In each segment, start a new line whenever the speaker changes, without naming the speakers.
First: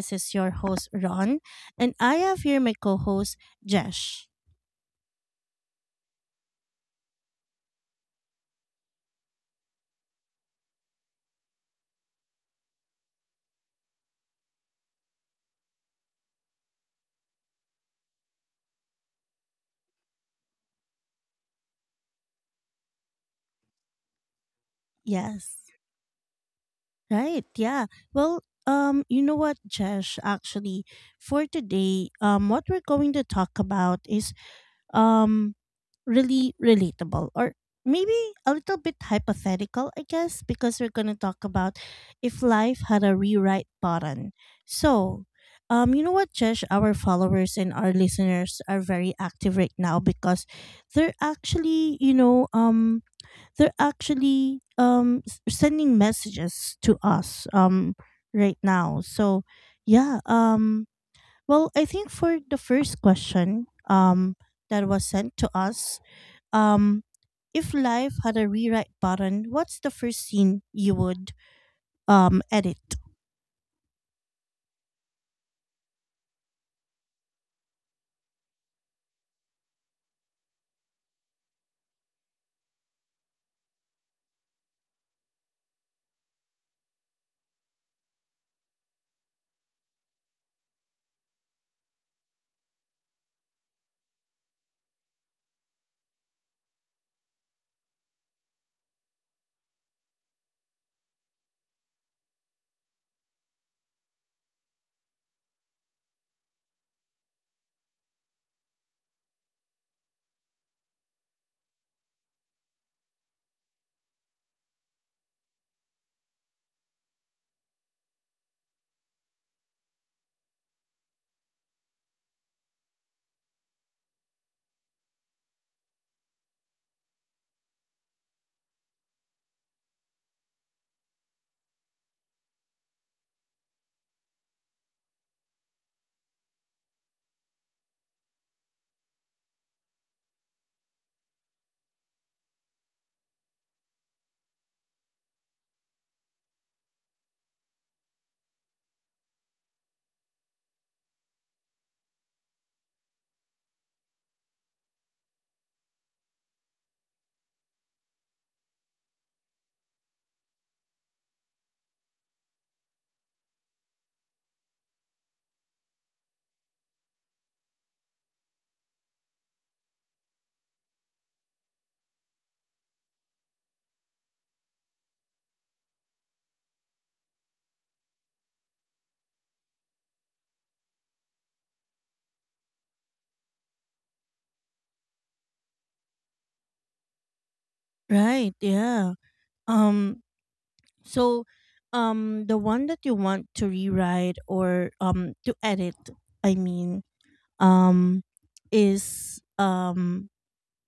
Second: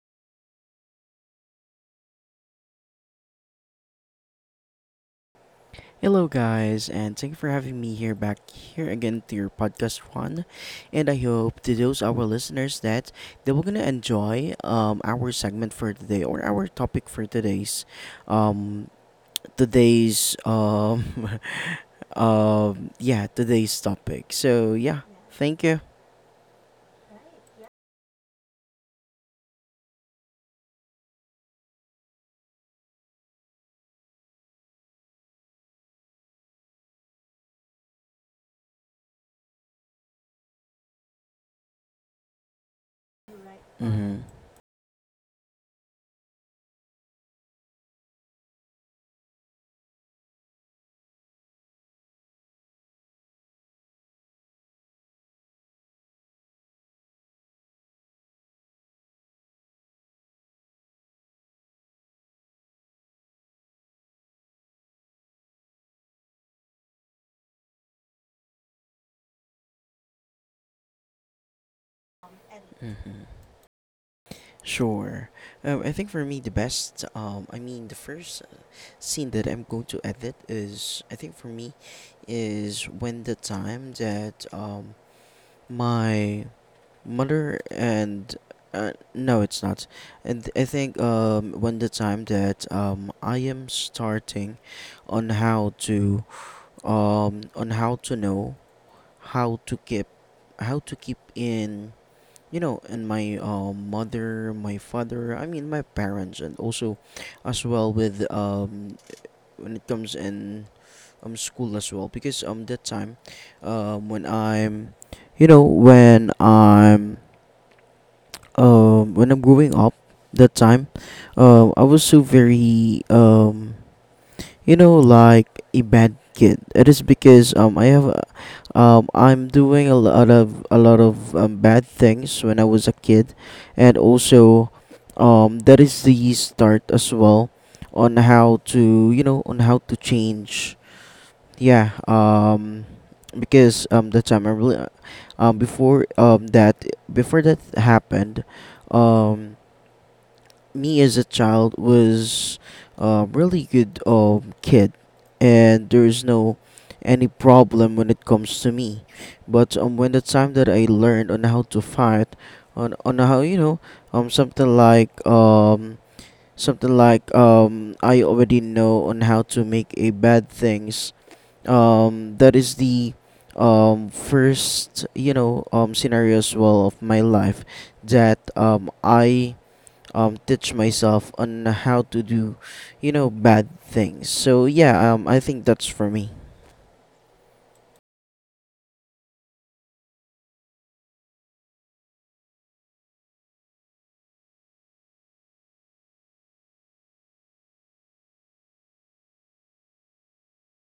This is your host, Ron, and I have here my co host, Jesh.
Hello, guys, and thank you for having me here back here again to your podcast one. And I hope to those our listeners that they were gonna enjoy our segment for today or our topic for today's um today's um yeah, today's topic. So yeah,
Yes.
thank you.
Right. Yeah. Well, you know what, Jesh, actually, for today, what we're going to talk about is um really relatable or maybe a little bit hypothetical, I guess, because we're going to talk about if life had a rewrite
Mm-hmm.
button. So you know what, Jesh, our followers and our listeners are very active right now because they're actually, they're actually sending messages to us right now. So yeah, well, I think for the first question that was sent to us, um, if life had a rewrite button, what's the first scene you would, edit?
Mm-hmm. Sure. I think for me the best I mean the first scene that I'm going to edit is, I think for me, is when the time that my mother and no, it's not. And I think when the time that I am starting on how to on how to know how to keep, how to keep in you know, and my mother, my father, I mean my parents, and also as well with when it comes in school as well, because that time when I'm, you know, when I'm growing up, that time, I was so very, you know, like a bad kid. It is because I'm doing a lot of bad things when I was a kid. And also, that is the start as well on how to, you know, on how to change. Yeah, because that's memorable. Before that happened, um, me as a child was really good kid, and there is no any problem when it comes to me. But when the time that I learned on how to fight, on how, you know, um something like um something like, I already know on how to make a bad things, that is the first, you know, scenario as well of my life that I teach myself on how to do, you know, bad things. So yeah, I think that's for me.
Right, yeah. Um so the one that you want to rewrite or to edit, I mean, um is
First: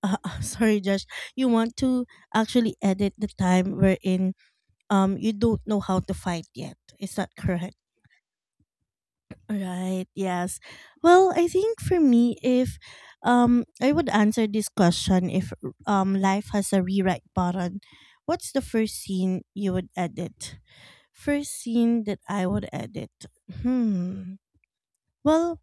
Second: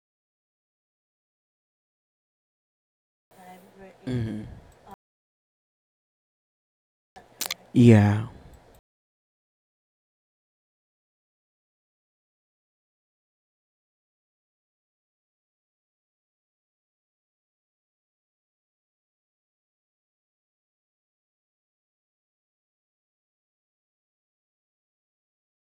sorry, Josh, you want to actually edit the time wherein
Mm-hmm.
you don't know how to fight yet. Is that correct?
Yeah.
Right. Yes. Well, I think for me, if I would answer this question, if life has a rewrite button, what's the first scene you would edit? First scene that I would edit. Hmm. Well,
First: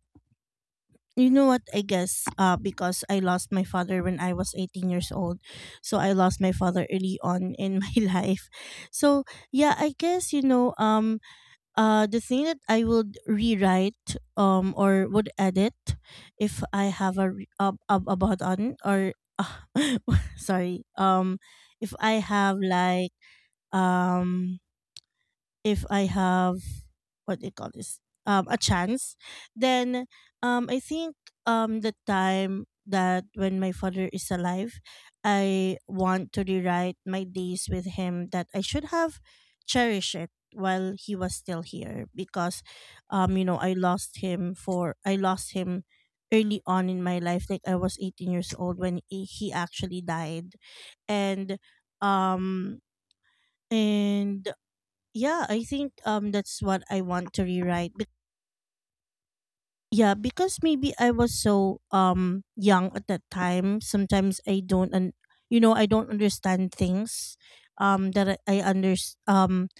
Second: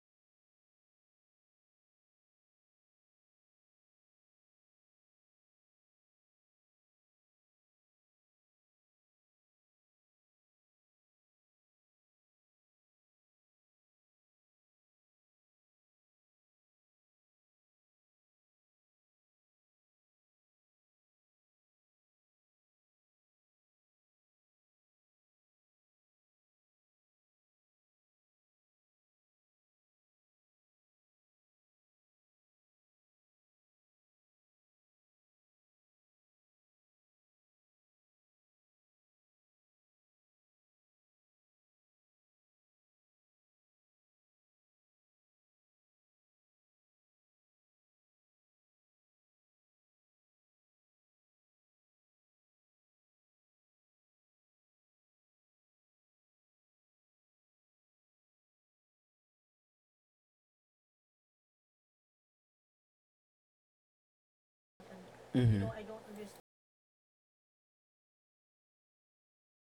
you know what? I guess because I lost my father when I was 18 years old. So I lost my father early on in my life. So, yeah, I guess the thing that I would rewrite or would edit if I have a about on, or sorry, if I have like, um if I have, what do you call this, a chance, then I think the time that when my father is alive, I want to rewrite my days with him that I should have cherished it while he was still here. Because you know, I lost him early on in my life. Like I was 18 years old when he actually died. And um and yeah, I think that's what I want to rewrite. Yeah, because maybe I was so young at that time. Sometimes I don't, and you know, I
Mm-hmm.
don't understand things that I under um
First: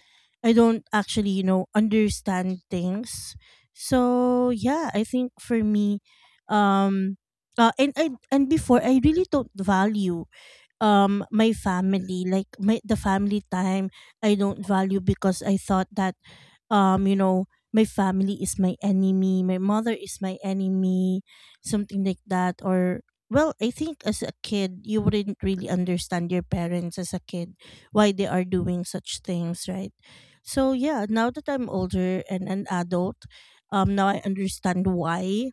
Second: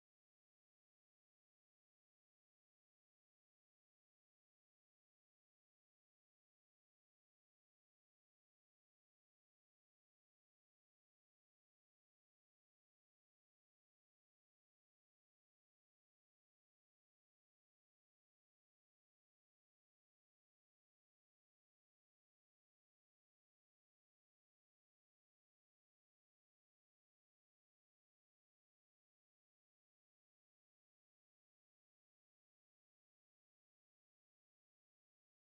I don't actually, you know, understand things. So yeah, I think for me, um, and I and before I really don't value my family, like my the family time, I don't value, because I thought that you know, my family is my enemy, my mother is my enemy, something like that. Or, well, I think as a kid you wouldn't really understand your parents. As a kid, why they are doing such things, right? So yeah, now that I'm older and an adult, now I understand why.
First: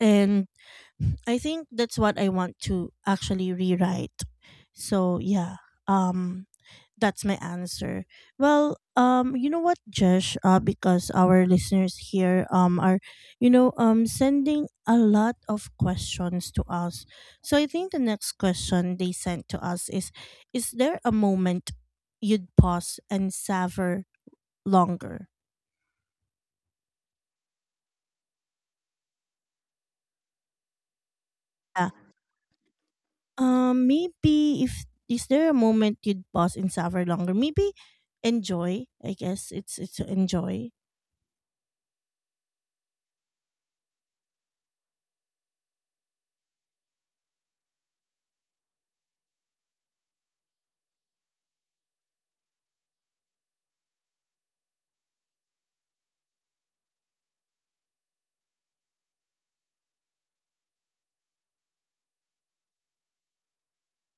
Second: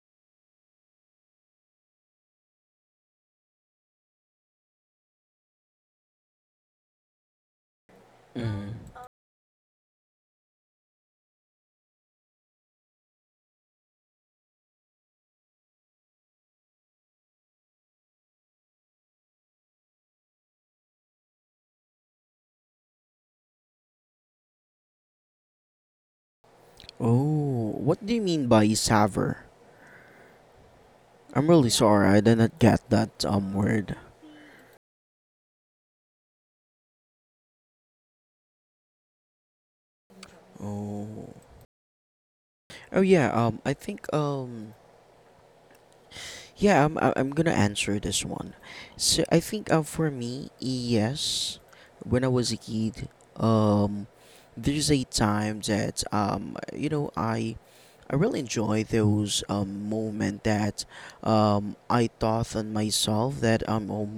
And I think that's what I want to actually rewrite. So yeah, um, that's my answer. Well,
Mm-hmm.
you know what, Josh? Because our listeners here are, you know, sending a lot of questions to us. So I think the next question they sent to us is there a moment you'd pause and savor longer?
Oh, what do you mean by savor? I'm really
Yeah.
sorry, I did not get that word.
Maybe if, is there a moment you'd pause and suffer longer? Maybe enjoy. I guess it's enjoy.
Oh. Oh yeah, I think yeah, I'm gonna answer this one. So I think, for me, yes, when I was a kid, um, there's a time that, you know, I really enjoy those moment that, I thought on myself that, oh,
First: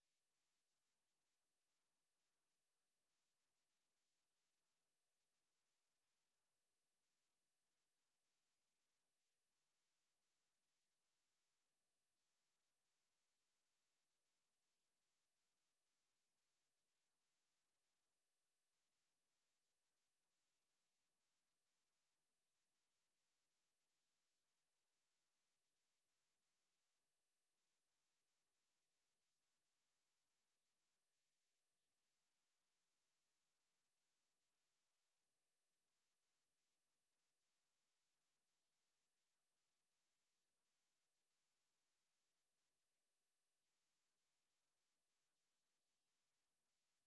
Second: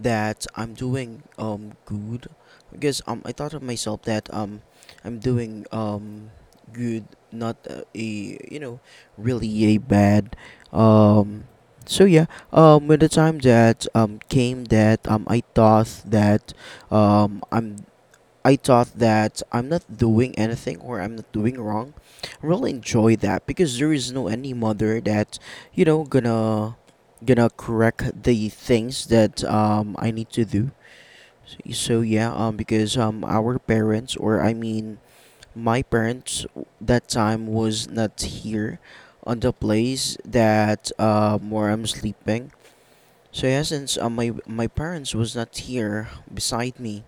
that I'm doing good, because I thought of myself that I'm doing good, not a, you know, really a bad. um so yeah, with the time that came, that I thought that um I'm I thought that I'm not doing anything, or I'm not doing wrong. I really enjoy that because there is no any mother that, you know, gonna correct the things that I need to do. So yeah, because our parents, or I mean my parents, that time was not here on the place that where I'm sleeping. So yeah, since my parents was not here beside me,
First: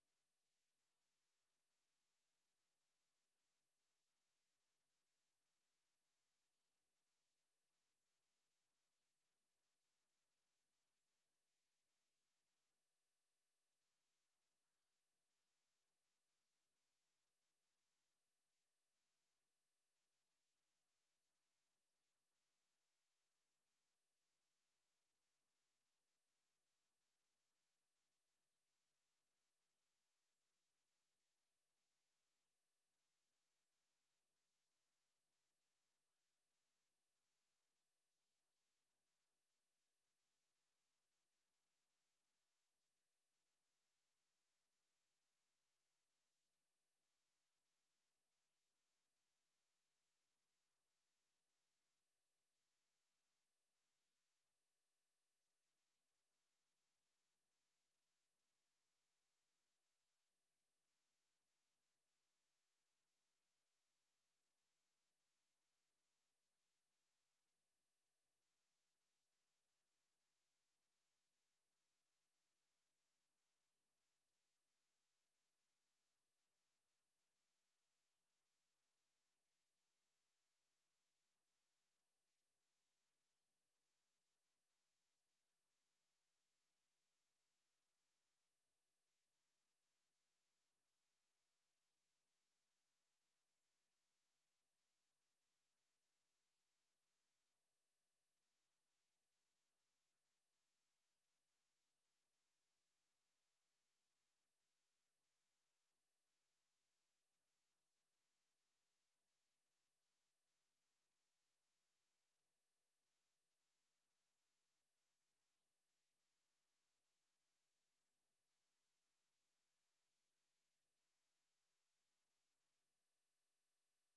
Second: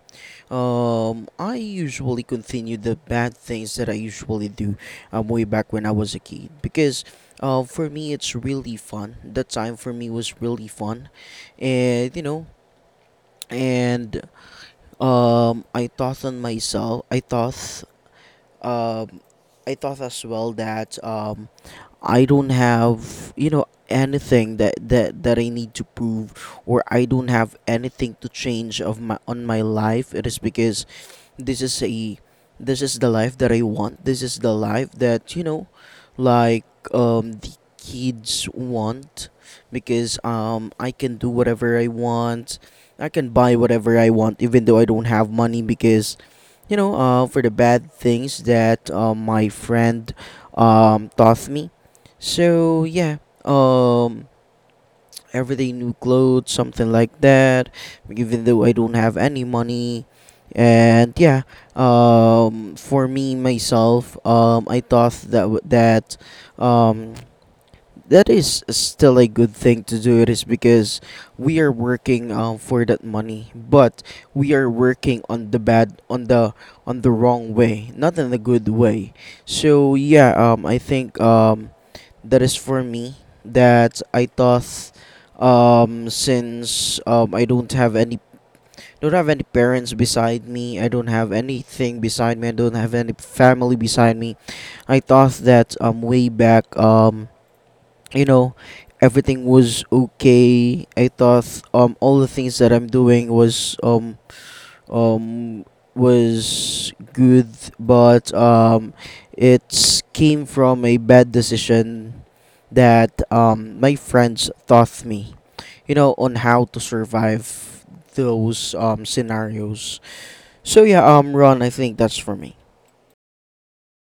I usually continue the bad things that I usually do, way back when I was a kid. Because, for me it's really fun. That time for me was really fun, and you know, and I thought on myself. I thought, um, I thought as well that, I don't have, you know, anything that I need to prove, or I don't have anything to change of my on my life. It is because this is a, this is the life that I want. This is the life that, you know, like, the kids want, because I can do whatever I want. I can buy whatever I want even though I don't have money, because you know, for the bad things that my friend, taught me. So yeah, um, everyday new clothes, something like that. Even though I don't have any money. And yeah, for me myself, I thought that um, that is still a good thing to do. It is because we are working, for that money, but we are working on the bad, on the wrong way, not in the good way. So yeah, I think that is for me. That I thought, since I don't have any parents beside me. I don't have anything beside me. I don't have any family beside me. I thought that way back, you know, everything was okay. I thought all the things that I'm doing um was good. But it came from a bad decision that my friends taught me, you know, on how to survive those scenarios. So yeah, Ron, I think that's for me.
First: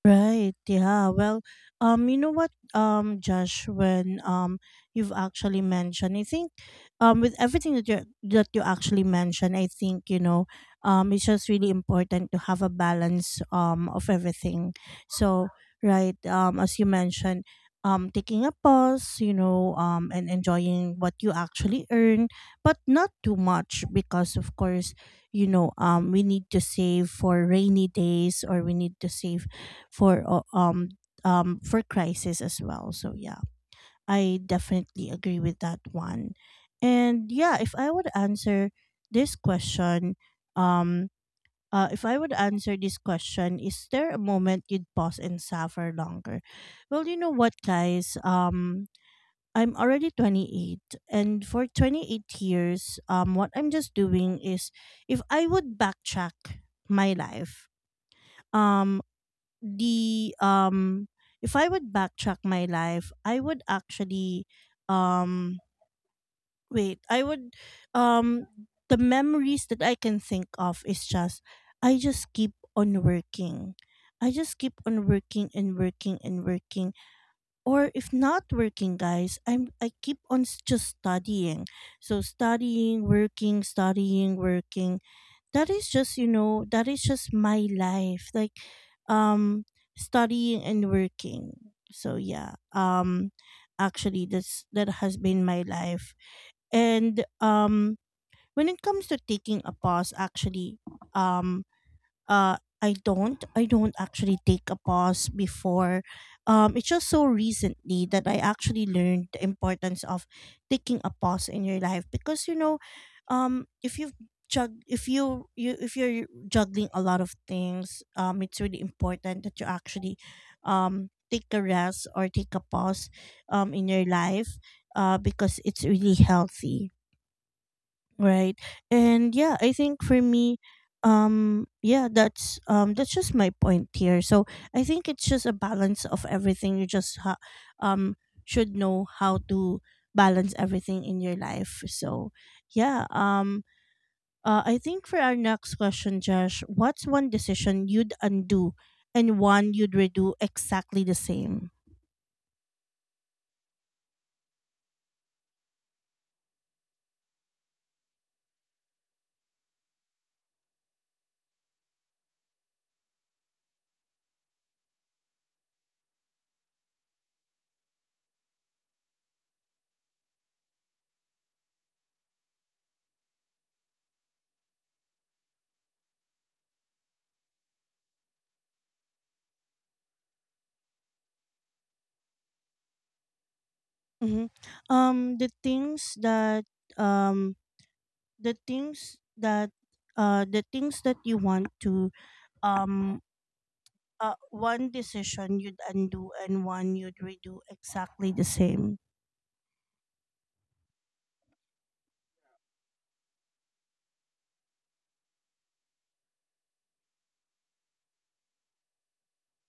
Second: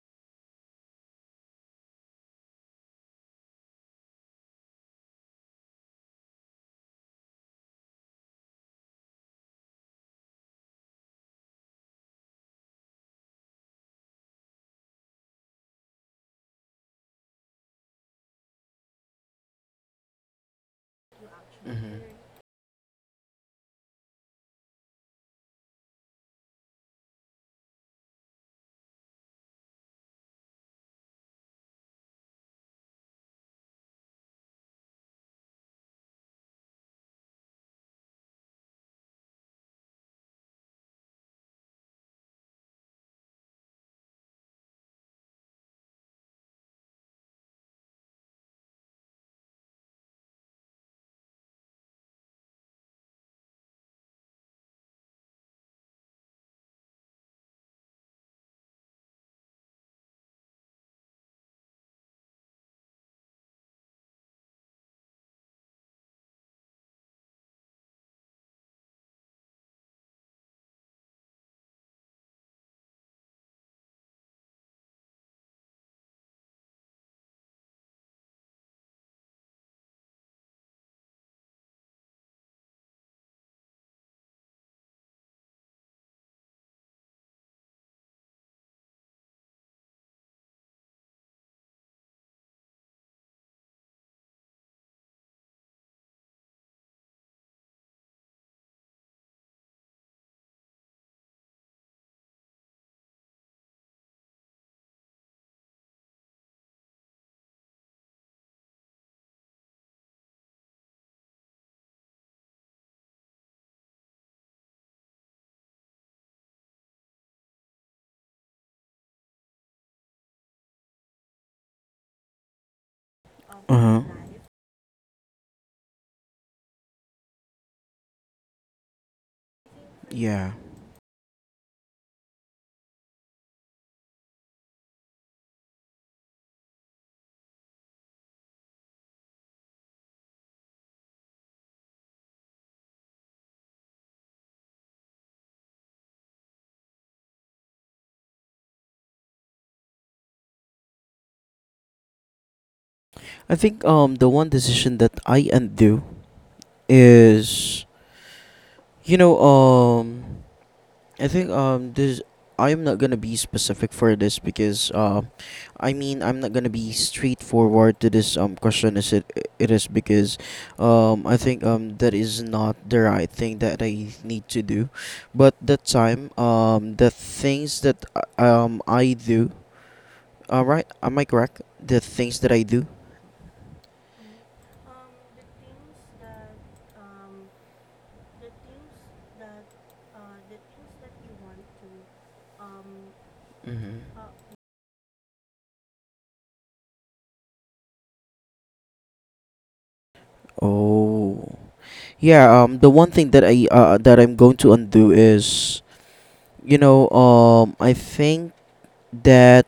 Right. Yeah. Well, you know what, Josh, when you've actually mentioned, I think, with everything that you actually mentioned, I think you know, it's just really important to have a balance of everything. So, right, as you mentioned, taking a pause, you know, and enjoying what you actually
Hmm.
earn, but not too much, because, of course, you know, we need to save for rainy days, or we need to save for uh, um for crisis as well. So yeah, I definitely agree with that one. And yeah, if I would answer this question, um if I would answer this question, is there a moment you'd pause and suffer longer? Well, you know what, guys? I'm already 28, and for 28 years, what I'm just doing is, if I would backtrack my life, um, the if I would backtrack my life, I would actually, um wait, I would, um the memories that I can think of is just, I just keep on working. I just keep on working and working and working. Or if not working, guys, I keep on just studying. So studying, working, studying, working, that is just, you know, that is just my life. Like um studying and working. So yeah, actually, that has been my life. And when it comes to taking a pause, actually, um uh I don't actually take a pause before. It's just so recently that I actually learned the importance of taking a pause in your life, because you know, if you jug if you you if you're juggling a lot of things, it's really important that you actually take a rest or take a pause in
Uh-huh.
your life, uh, because it's really healthy, right? And yeah, I think for
Yeah.
me, yeah, that's just my point here. So I think it's just a balance of everything. You just um should know how to balance everything in your life. So yeah, I think for our next question, Josh, what's one decision you'd undo and one you'd redo exactly the same?
I think the one decision that I undo is, you know, I think this, I am not gonna be specific for this, because I mean, I'm not gonna be straightforward to this question as it. It is because I think that is not the right thing that I need to do, but that time the things that I do, all right, am I correct, the things that I do.
Mm-hmm. The things that um, the things that The things that you want to, um,
Mm-hmm.
one decision you'd undo and one you'd redo exactly the same.
Oh. Yeah, the one thing that I'm going to undo is, you know, I think that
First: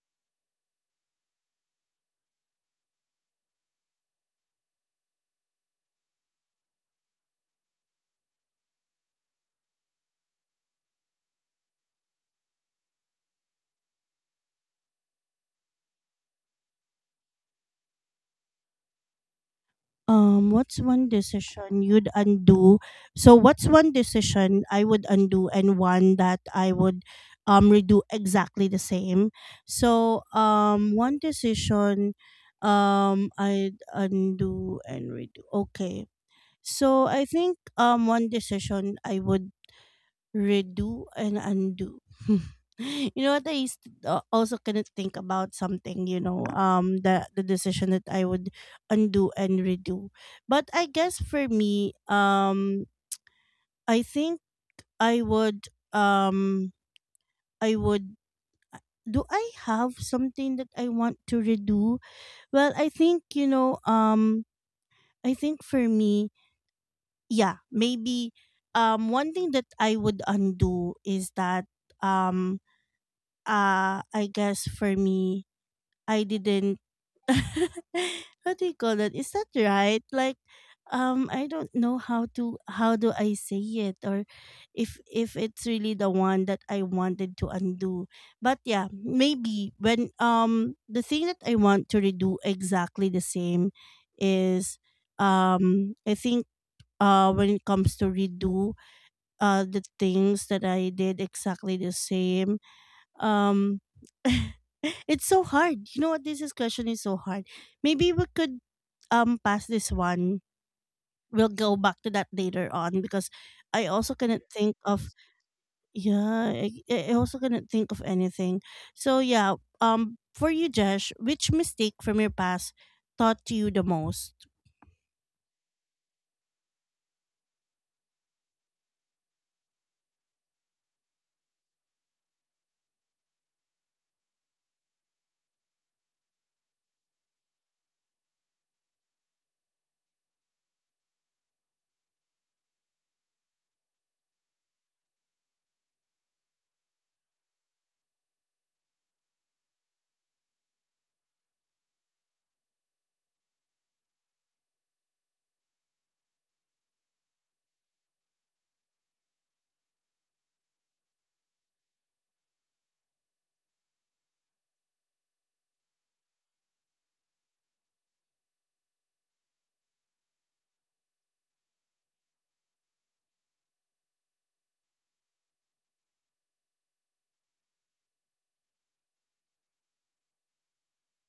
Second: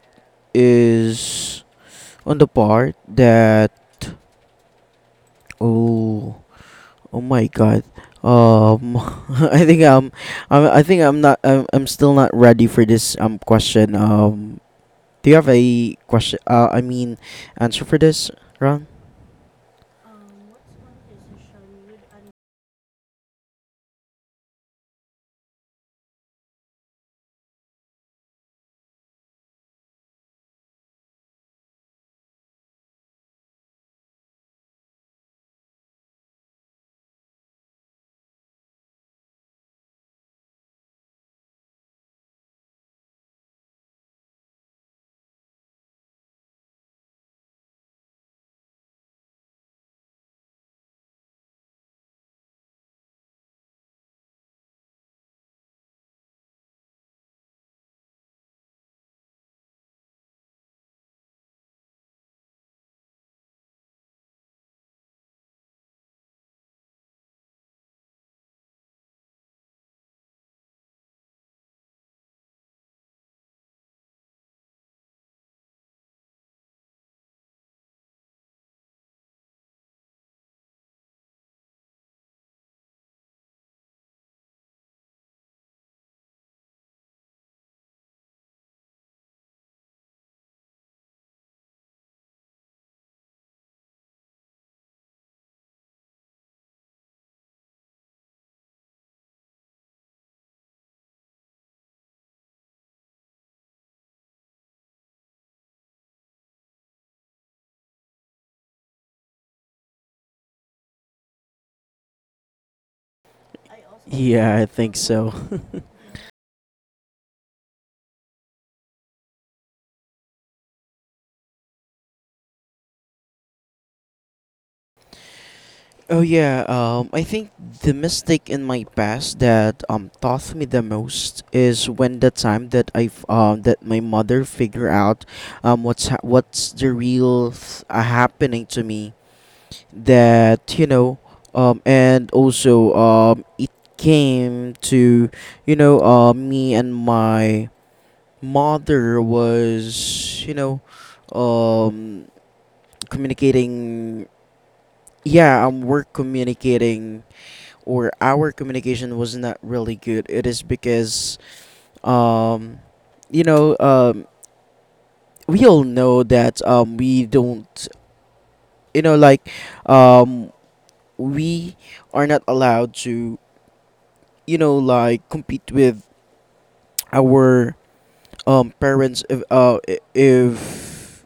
is on the part that, oh, oh my god, um, I think um, I think I'm still not ready for this question. Do you have a question? I mean, answer for this, Ron?
What's one decision you'd undo? So, what's one decision I would undo and one that I would redo exactly the same? So, one decision I'd undo and redo. Okay. So, I think one decision I would redo and undo. You know what, I used to, also couldn't think about something, you know, the decision that I would undo and redo. But I guess for me, I think I would, I would do I have something that I want to redo? Well, I think, you know, I think for me, yeah, maybe, one thing that I would undo is that, um I guess for me, I didn't what do you call that? Is that right? Like I don't know how to, how do I say it, or if it's really the one that I wanted to undo. But yeah, maybe when the thing that I want to redo exactly the same is, I think, when it comes to redo, the things that I did exactly the same, um, it's so hard. You know what? This is question is so hard. Maybe we could pass this one. We'll go back to that later on, because I also cannot
Yeah, I
think
think
of,
so.
yeah, I, I also couldn't think of anything. So yeah, for you, Jesh, which mistake from your past taught you the most?
Oh yeah, I think the mistake in my past that taught me the most is when the time that I've that my mother figure out what's the real happening to me, that you know, and also it came to, you know, me and my mother was, you know, um communicating. Yeah, we're communicating, or our communication was not really good. It is because, um, you know, we all know that, we don't, you know, like, um, we are not allowed to, you know, like, compete with our parents, if, if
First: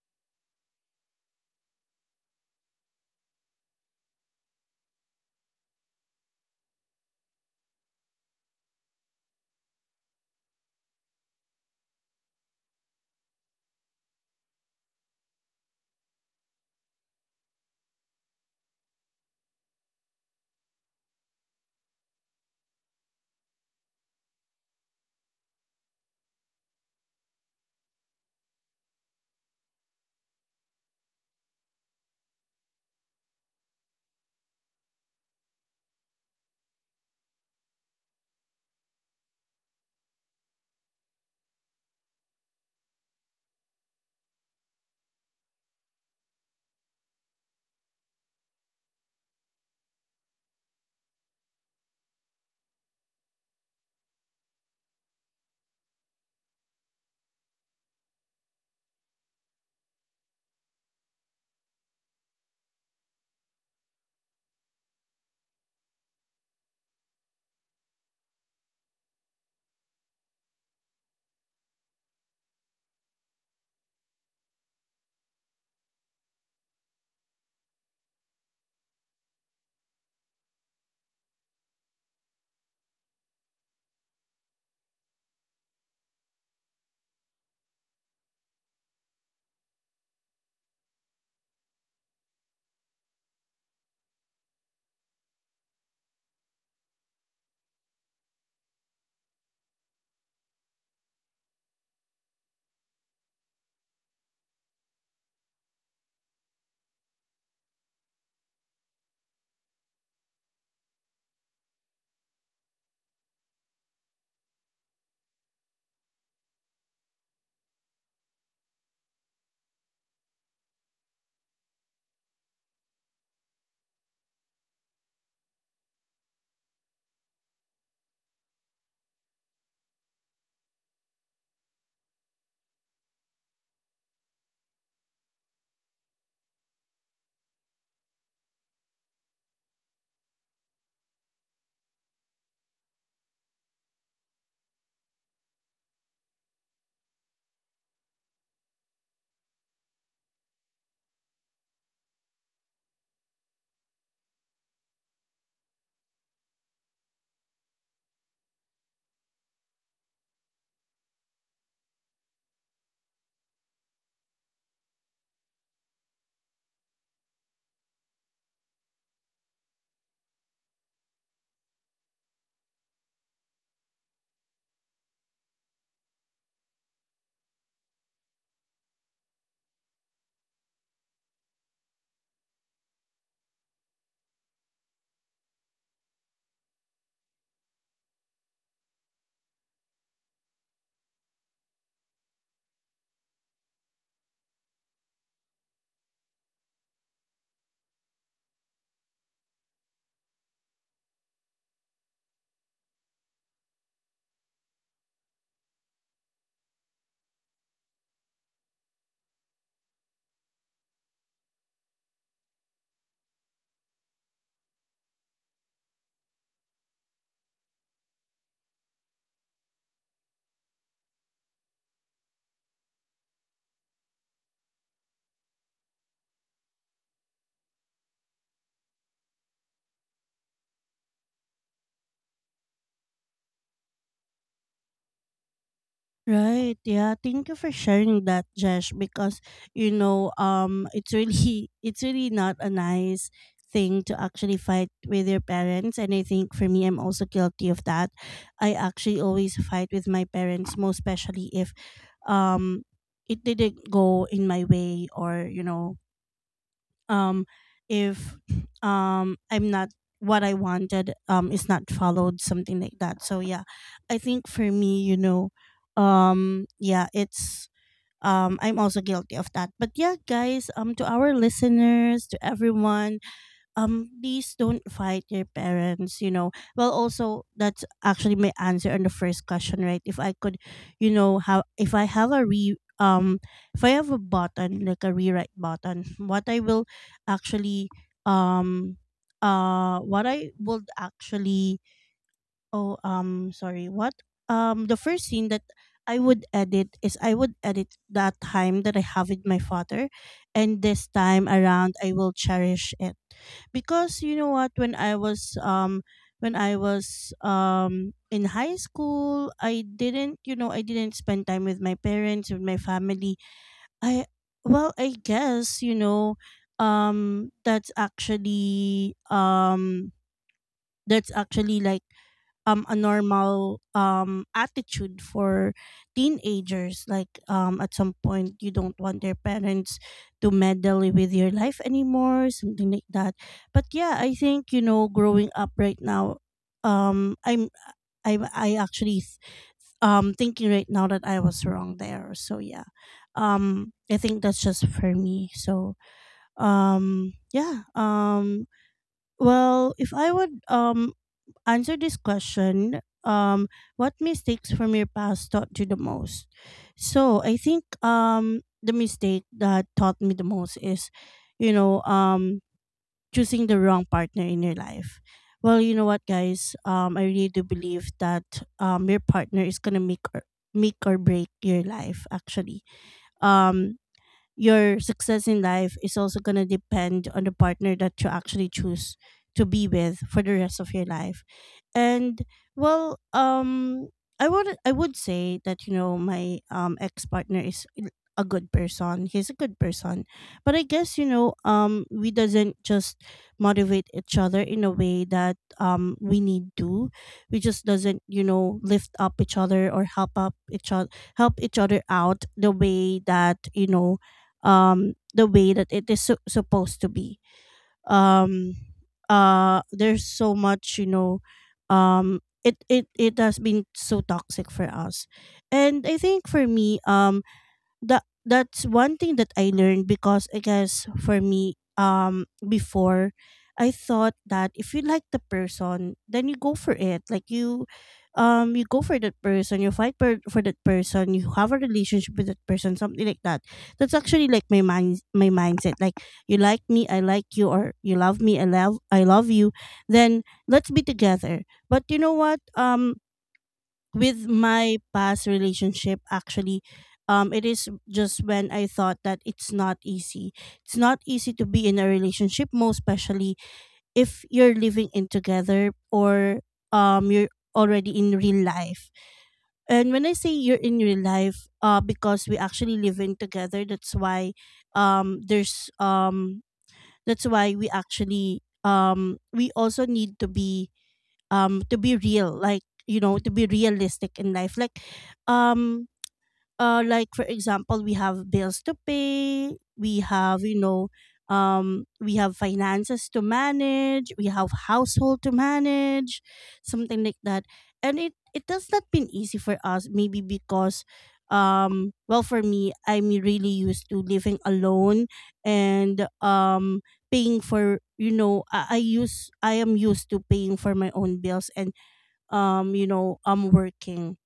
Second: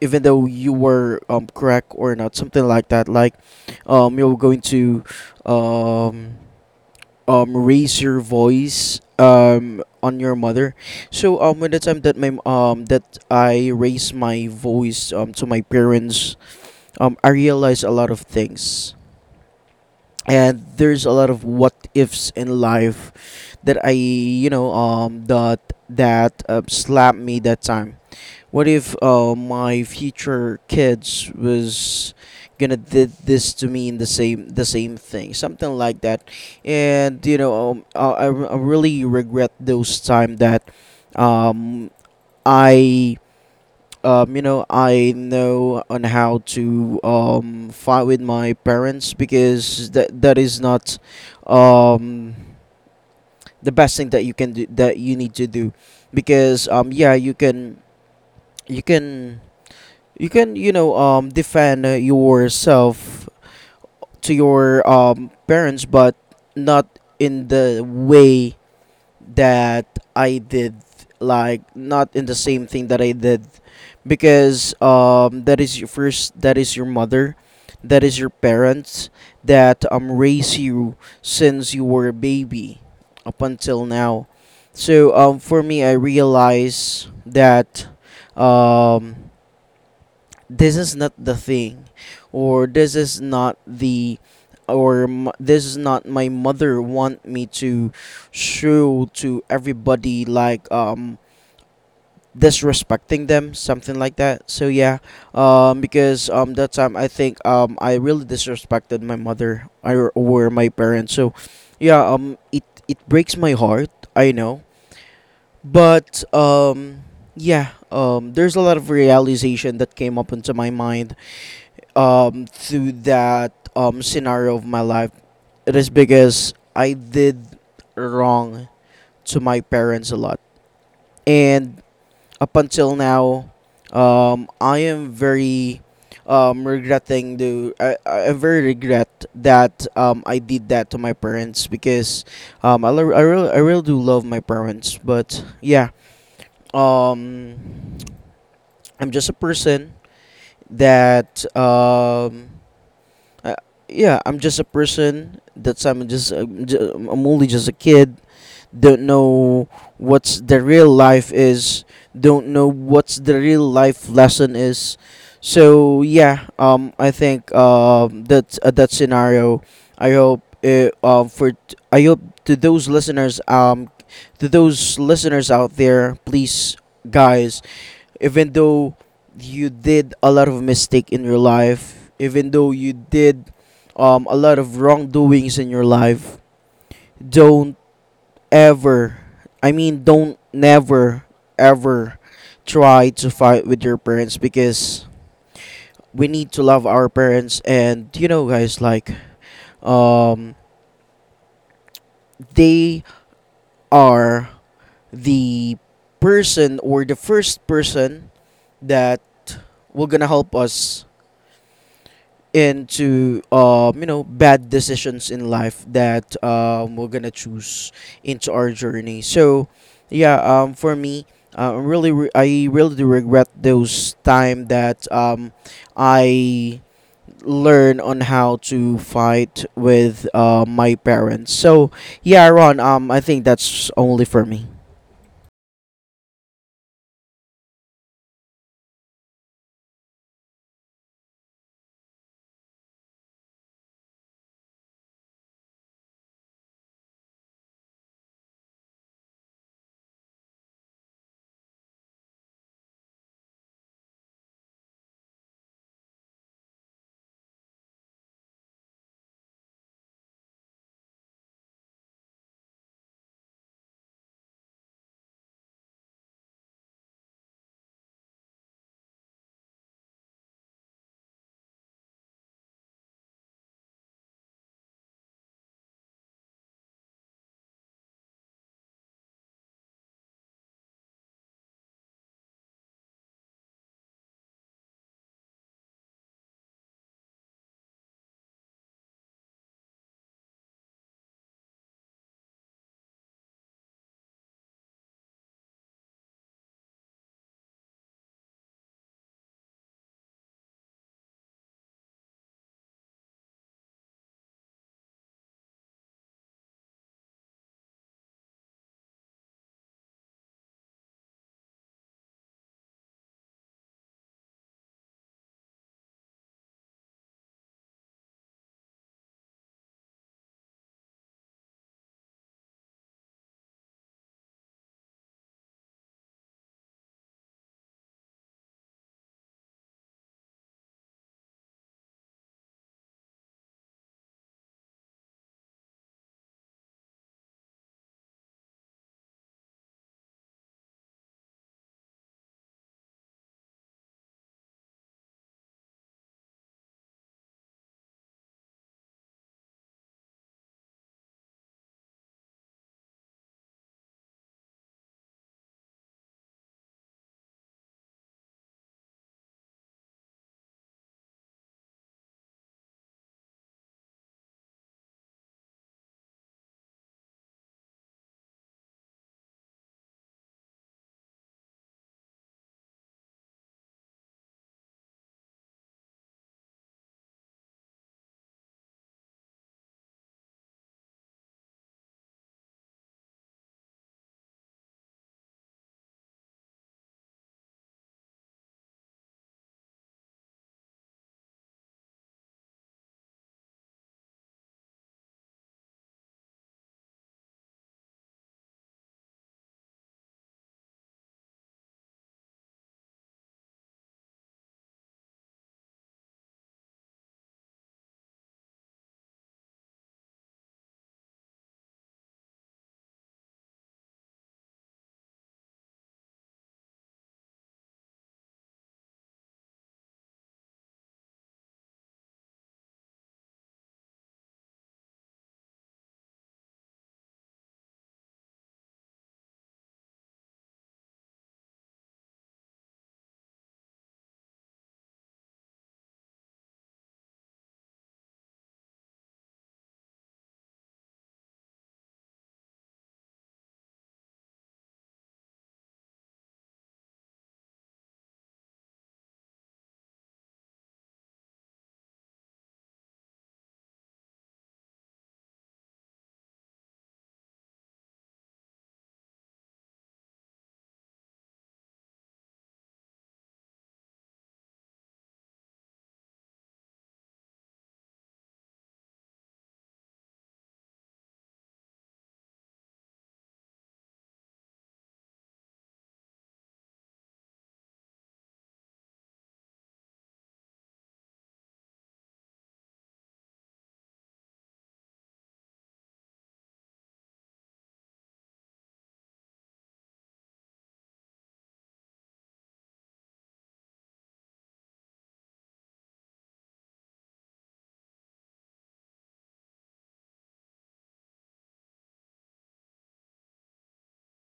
even though you were, correct or not, something like that, like, you're going to um, raise your voice on your mother. So when the time that my that I raised my voice to my parents, I realized a lot of things. And there's a lot of what ifs in life that I, you know, that slapped me that time. What if my future kids was gonna did this to me in the same, the same thing, something like that. And you know, I really regret those time that, um, I you know, I know on how to, fight with my parents, because that is not, um, the best thing that you can do, that you need to do. Because, yeah, you can you can, you know, defend yourself to your parents, but not in the way that I did, like not in the same thing that I did. Because that is your first, that is your mother, that is your parents that raise you since you were a baby up until now. So for me, I realize that um this is not the thing, or this is not the, this is not my mother want me to show to everybody, like, disrespecting them, something like that. So yeah, because that time, I think I really disrespected my mother, or my parents. So yeah, it breaks my heart, I know. But yeah, there's a lot of realization that came up into my mind, through that, scenario of my life. It is because I did wrong to my parents a lot. And up until now, I am very, regretting the. I am very regret that, I did that to my parents, because, I really do love my parents. But yeah, um, I'm just a person that. Uh, yeah, I'm just a person. That's I'm only just a kid, don't know what's the real life is, don't know what's the real life lesson is. So I think that that scenario, I hope it, for t- I hope to those listeners, to those listeners out there, please guys, even though you did a lot of mistake in your life, even though you did a lot of wrongdoings in your life, don't ever, I mean, don't never ever try to fight with your parents, because we need to love our parents. And you know, guys, like, um, they are the person or the first person that will gonna help us into bad decisions in life that we're gonna choose into our journey. For me, I really do regret those time that I learn on how to fight with my parents. Ron, I think that's only for me.
Right. Yeah. Thank you for sharing that, Jesh, because you know, it's really it's really not a nice thing to actually fight with your parents, and I think for me I'm also guilty of that. I actually always fight with my parents, most especially if um it didn't go in my way, or, you know, um if I'm not, what I wanted is not followed, something like that. So yeah, I think for me, you know, yeah, it's I'm also guilty of that. But yeah, guys, to our listeners, to everyone, please don't fight your parents, you know. Well, also that's actually my answer on the first question, right? If I could, you know, have if I have a re if I have a button like a rewrite button, what I will actually, um what I would actually, oh, sorry. What? The first scene that I would edit is, I would edit that time that I have with my father, and this time around I will cherish it. Because you know what, when I was, when I was in high school, I didn't, you know, I didn't spend time with my parents, with my family. I Well, I guess you know, um, that's actually um, that's actually like a normal attitude for teenagers. Like at some point you don't want their parents to meddle with your life anymore, something like that. But yeah, I think, you know, growing up right now, um i'm I actually thinking right now that I was wrong there. So yeah, I think that's just for me. So um yeah um well, if I would answer this question, what mistakes from your past taught you the most? So I think the mistake that taught me the most is, you know, um choosing the wrong partner in your life. Well, you know what, guys, I really do believe that your partner is gonna make or break your life, actually. Um your success in life is also going to depend on the partner that you actually choose to be with for the rest of your life, and well um I would say that you know my ex partner is a good person. He's a good person, but I guess you know we doesn't just motivate each other in a way that we need to. We just doesn't you know lift up each other or help each other out the way that you know the way that it supposed to be. um there's so much you know it has been so toxic for us. And I think for me, that's one thing that I learned, because I guess for me before I thought that if you like the person then you go for it, like you go for that person, you for that person, you have a relationship with that person, something like that. That's actually like my mind my mindset, like, you like me I like you, or you love me I love you, then let's be together. But you know what, with my past relationship, actually it is just when I thought that it's not easy to be in a relationship, most especially if you're living in together, or you're already in real life. And when I say you're in real life, because we actually live in together, that's why there's that's why we actually we also need to be real. Like, you know, to be realistic in life, like, um like for example we have bills to pay, we have you know we have finances to manage, we have household to manage, something like that. And it does not been easy for us, maybe because for me I'm really used to living alone, and paying for you know I am used to paying for my own bills, and you know I'm working,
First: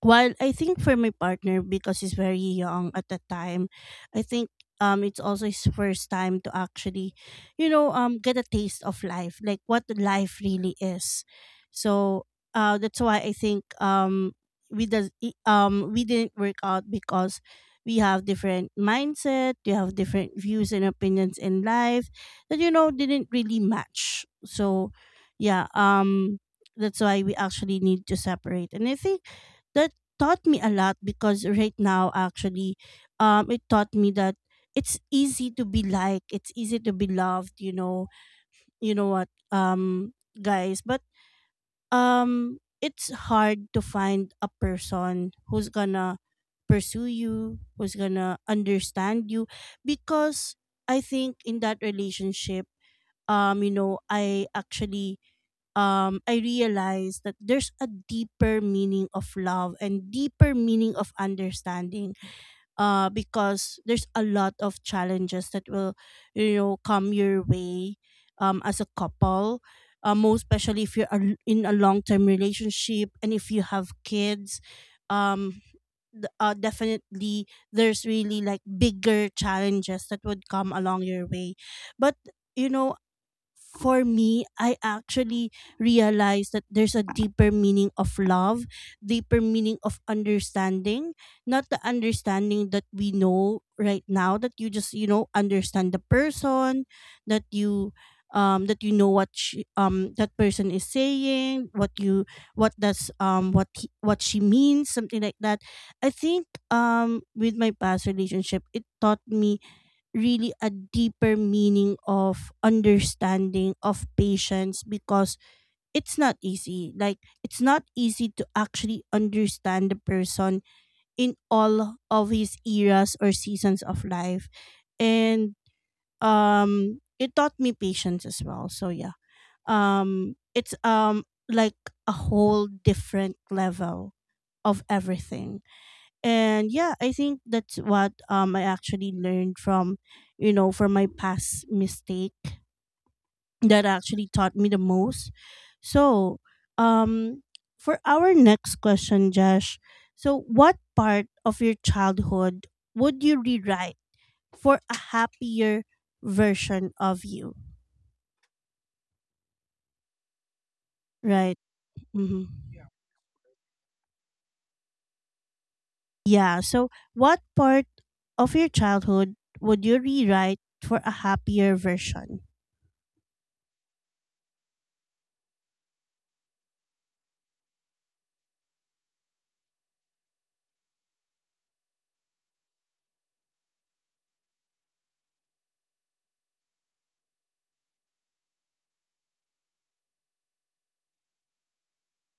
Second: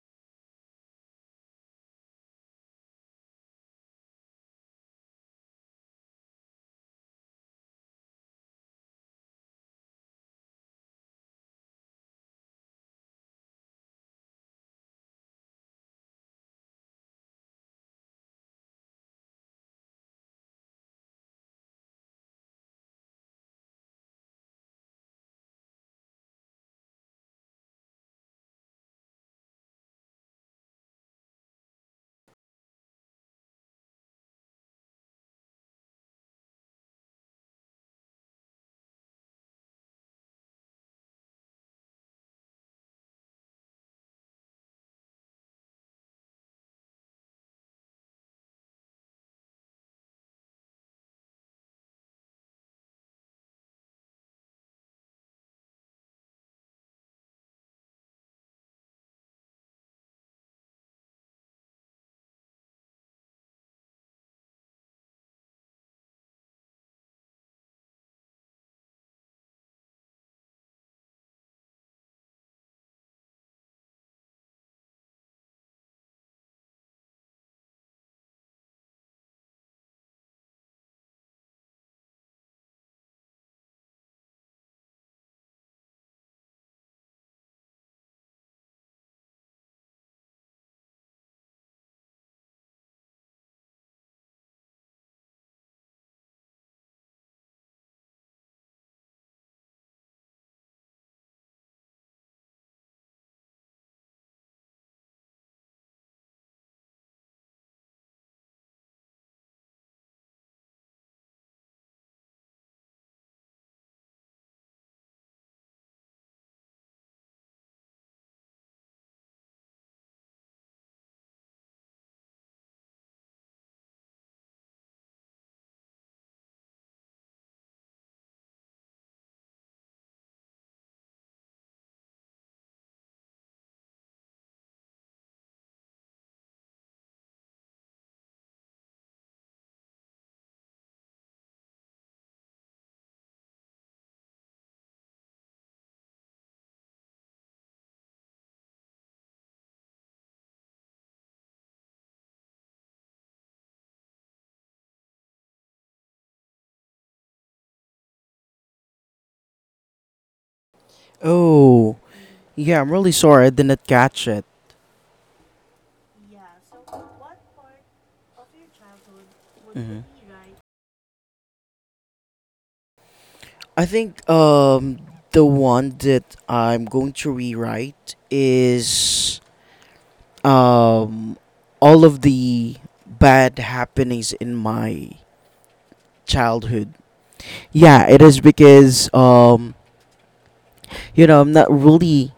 while I think for my partner, because he's very young at the time, I think it's also his first time to actually, you know, get a taste of life, like what life really is. So, that's why I think we didn't work out, because we have different mindset, we have different views and opinions in life that you know didn't really match. So, yeah, that's why we actually need to separate. And I think taught me a lot, because right now actually it taught me that it's easy to be liked, it's easy to be loved, you know. You know what, guys, but it's hard to find a person who's gonna pursue you, who's gonna understand you, because I think in that relationship, you know I realized that there's a deeper meaning of love and deeper meaning of understanding. Because there's a lot of challenges that will, you know, come your way, as a couple. Most especially if you're in a long-term relationship and if you have kids, um, definitely there's really like bigger challenges that would come along your way, but you know, for me, I actually realized that there's a deeper meaning of love, deeper meaning of understanding, not the understanding that we know right now that you just, you know, understand the person, that you that you know what she, that person is saying, what you what he, what she means, something like that. I think with my past relationship, it taught me really a deeper meaning of understanding, of patience, because it's not easy like it's not easy to actually understand the person in all of his eras or seasons of life, and it taught me patience as well, so yeah. It's like a whole different level of everything. And yeah, I think that's what I actually learned from you know from my past mistake that actually taught me the most, so um for our next question, Josh. So, what part of your childhood would you rewrite for a happier version of you? Right.
Oh
Hmm.
yeah, I'm really sorry, I did not catch it.
Yeah. So, what part of your childhood would you
Mhm.
rewrite for a happier version?
I think the one that I'm going to rewrite is um all of the bad happenings in my childhood. Yeah, it is because you know,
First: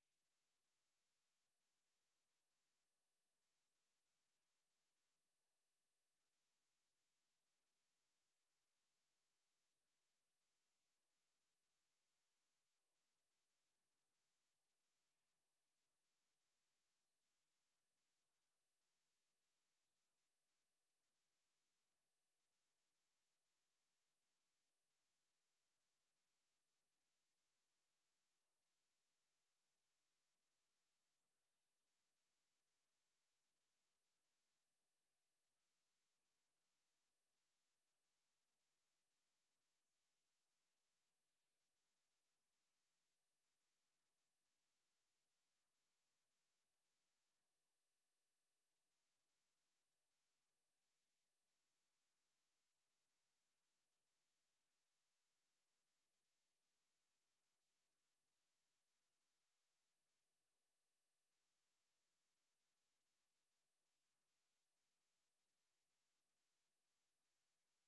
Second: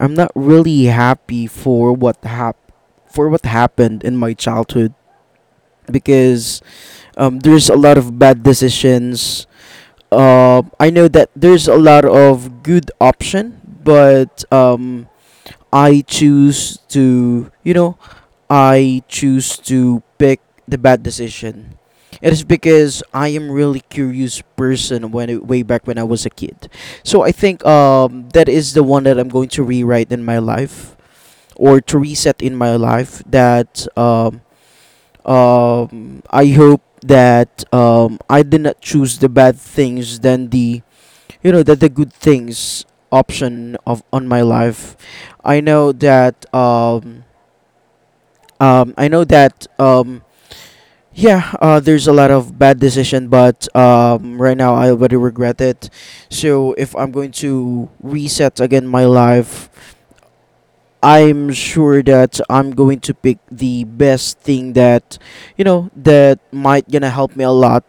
I'm not really happy for for what happened in my childhood, because there's a lot of bad decisions. I know that there's a lot of good option, but I choose to, you know, I choose to pick the bad decision. It is because I am really curious person when way back when I was a kid. So I think that is the one that I'm going to rewrite in my life, or to reset in my life, that I hope that I did not choose the bad things than the, you know, that the good things option of on my life. I know that I know that yeah there's a lot of bad decision, but right now I already regret it. So if I'm going to reset again my life, I'm sure that I'm going to pick the best thing that, you know, that might gonna help me a lot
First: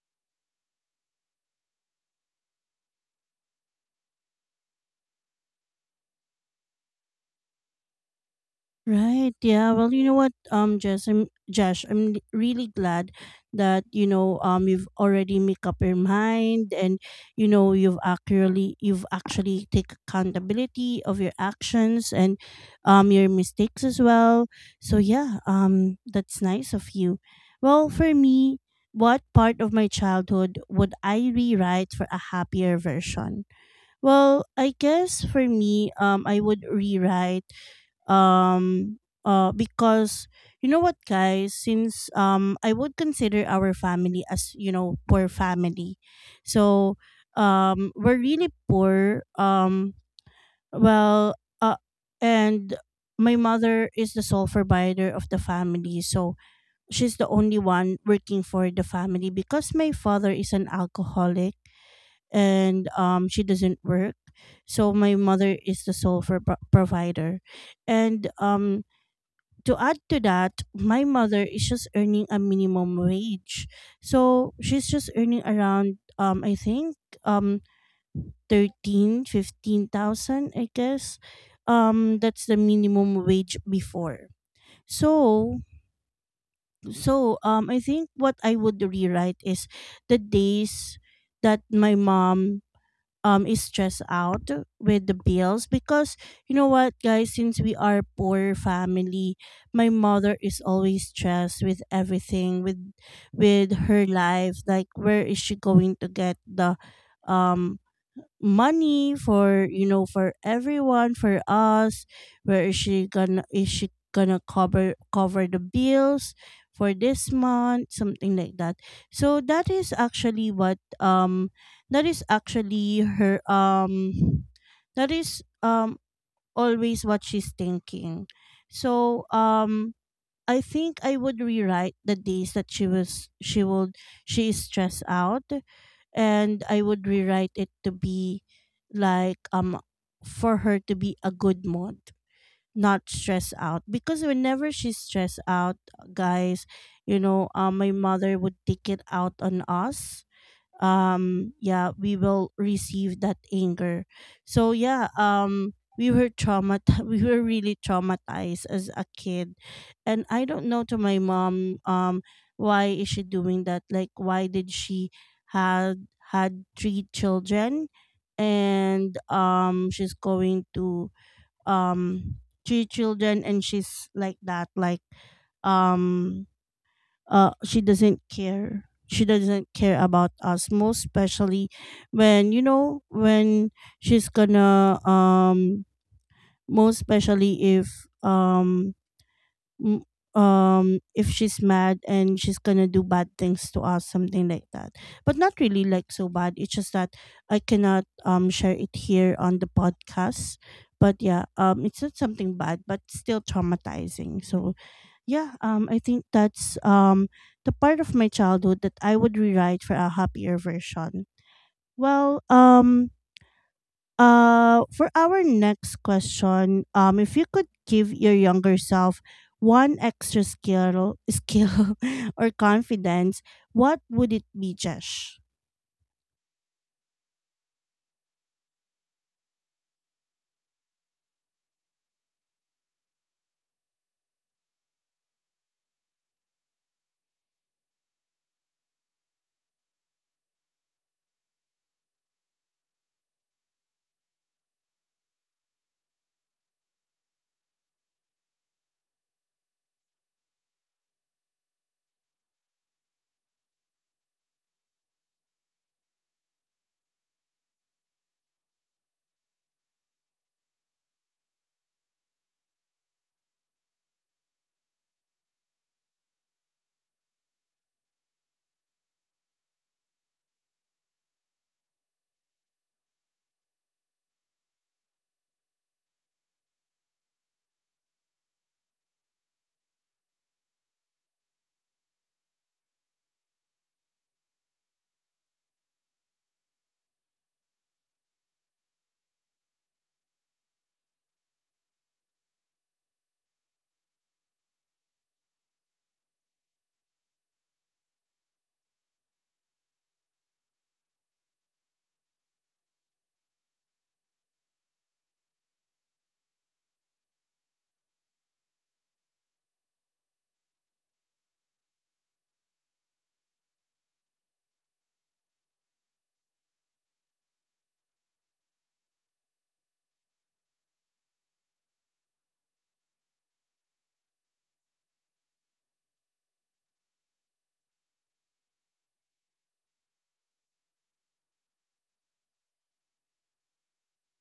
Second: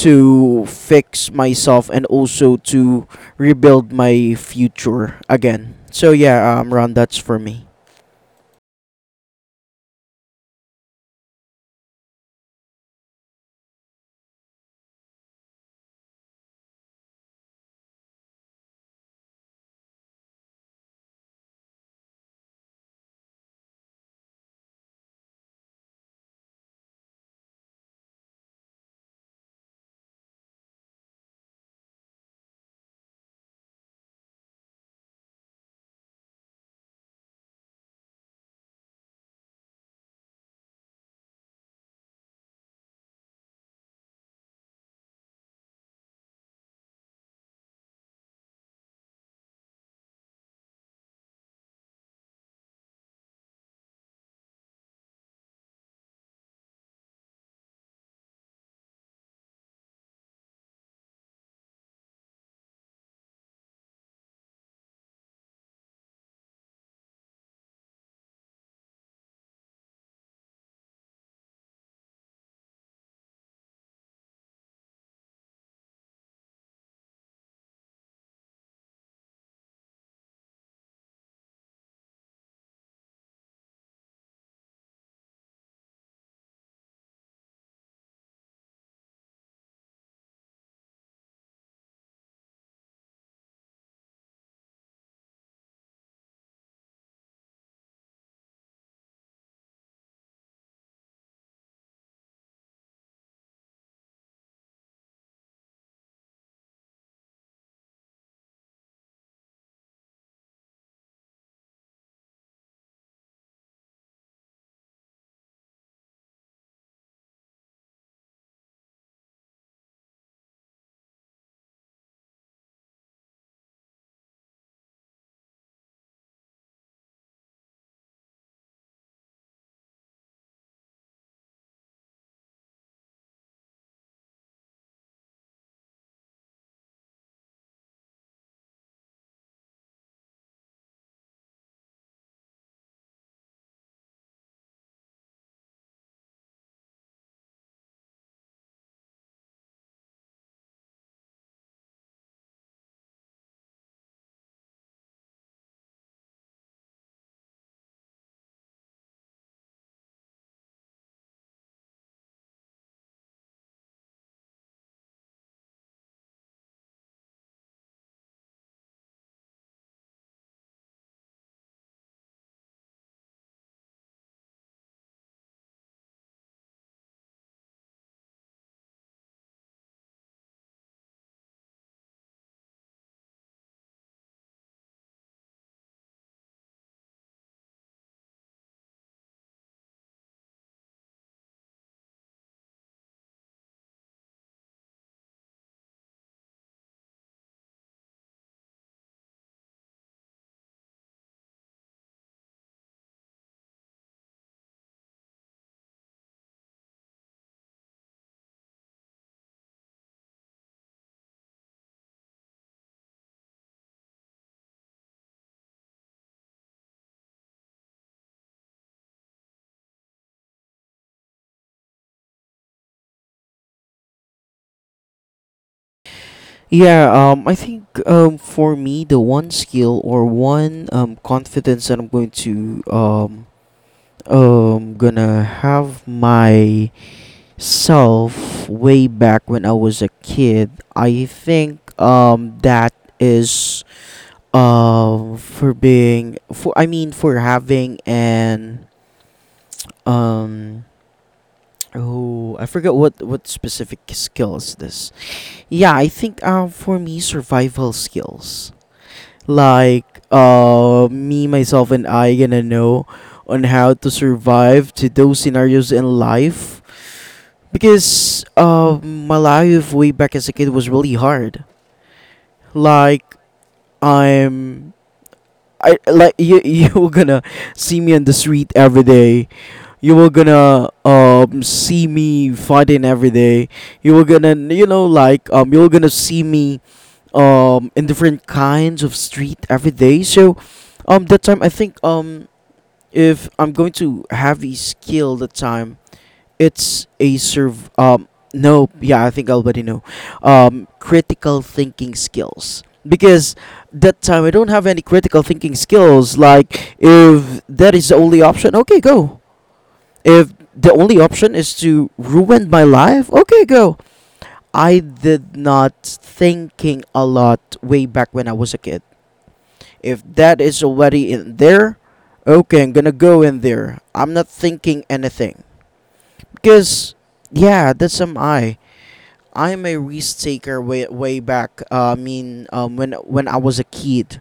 to fix myself, and also to rebuild my future again. So yeah, Ron, that's for me.
Right. Yeah. Well, you know what, Jess, Josh, I'm really glad that you know, you've already make up your mind, and you know, you've actually take accountability of your actions, and your mistakes as well. So yeah, that's nice of you. Well, for me, what part of my childhood would I rewrite for a happier version? Well, I guess for me, I would rewrite um because you know what, guys, since I would consider our family as you know poor family, so we're really poor. Well uh and my mother is the sole provider of the family, so she's the only one working for the family, because my father is an alcoholic, and she doesn't work. So my mother is the sole for provider, and to add to that, my mother is just earning a minimum wage. So she's just earning around I think um 13 fifteen thousand, I guess. That's the minimum wage before. So I think what I would rewrite is the days that my mom is stressed out with the bills, because you know what, guys, since we are poor family, my mother is always stressed with everything, with her life, like where is she going to get the um money for you know, for everyone, for us. Where is she gonna Is she gonna cover the bills for this month, something like that. So that is actually her um that is always what she's thinking, so I think I would rewrite the days that she was she would she is stressed out, and I would rewrite it to be like, for her to be a good mood, not stressed out. Because whenever she's stressed out, guys, you know, my mother would take it out on us. Yeah, we will receive that anger, so yeah. We were traumat We were really traumatized as a kid. And I don't know, to my mom, why is she doing that? Like, why did she had had 3 children, and she's going to um 3 children and she's like that. Like, um she doesn't care about us, most especially when you know when she's gonna, most especially if um m- if she's mad and she's gonna do bad things to us, something like that. But not really like so bad, it's just that I cannot share it here on the podcast. But yeah, it's not something bad but still traumatizing. So yeah, I think that's the part of my childhood that I would rewrite for a happier version. Well, for our next question, if you could give your younger self one extra skill, or confidence, what would it be, Jesh?
Yeah, I think for me, the one skill or one confidence that I'm going to gonna have my self way back when I was a kid, I think that is for being for I mean, for having an um oh, I forgot what specific skill is this. Yeah, I think for me, survival skills. Like me, myself and I gonna know on how to survive to those scenarios in life, because my life way back as a kid was really hard. Like I'm, I like you you're gonna see me on the street every day, you were gonna see me fighting every day, you were gonna, you know, like, you were gonna see me in different kinds of street every day. So that time I think, if I'm going to have a skill that time, it's a serve no yeah, I think I already know. Critical thinking skills, because that time I don't have any critical thinking skills. Like if that is the only option, okay, go. If the only option is to ruin my life, okay, go. I did not thinking a lot way back when I was a kid. If that is already in there, okay, I'm gonna go in there. I'm not thinking anything, because yeah, that's am I. I'm a risk taker way way back. I mean, when I was a kid,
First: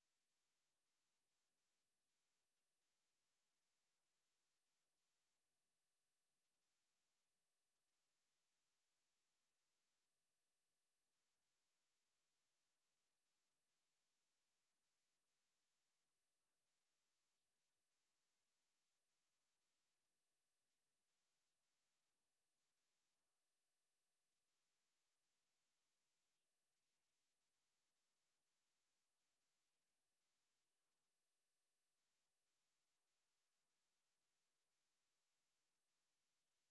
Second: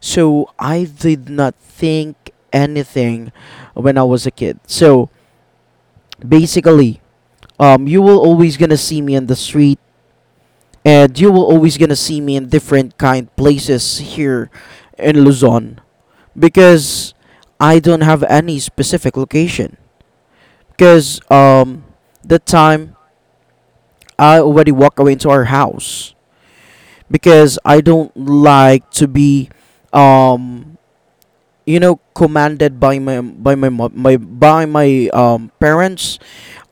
so I did not think anything when I was a kid. So basically you will always gonna see me in the street, and you will always gonna see me in different kind places here in Luzon, because I don't have any specific location, because that time I already walk away into our house, because I don't like to be um you know, commanded by my mo- my by my parents.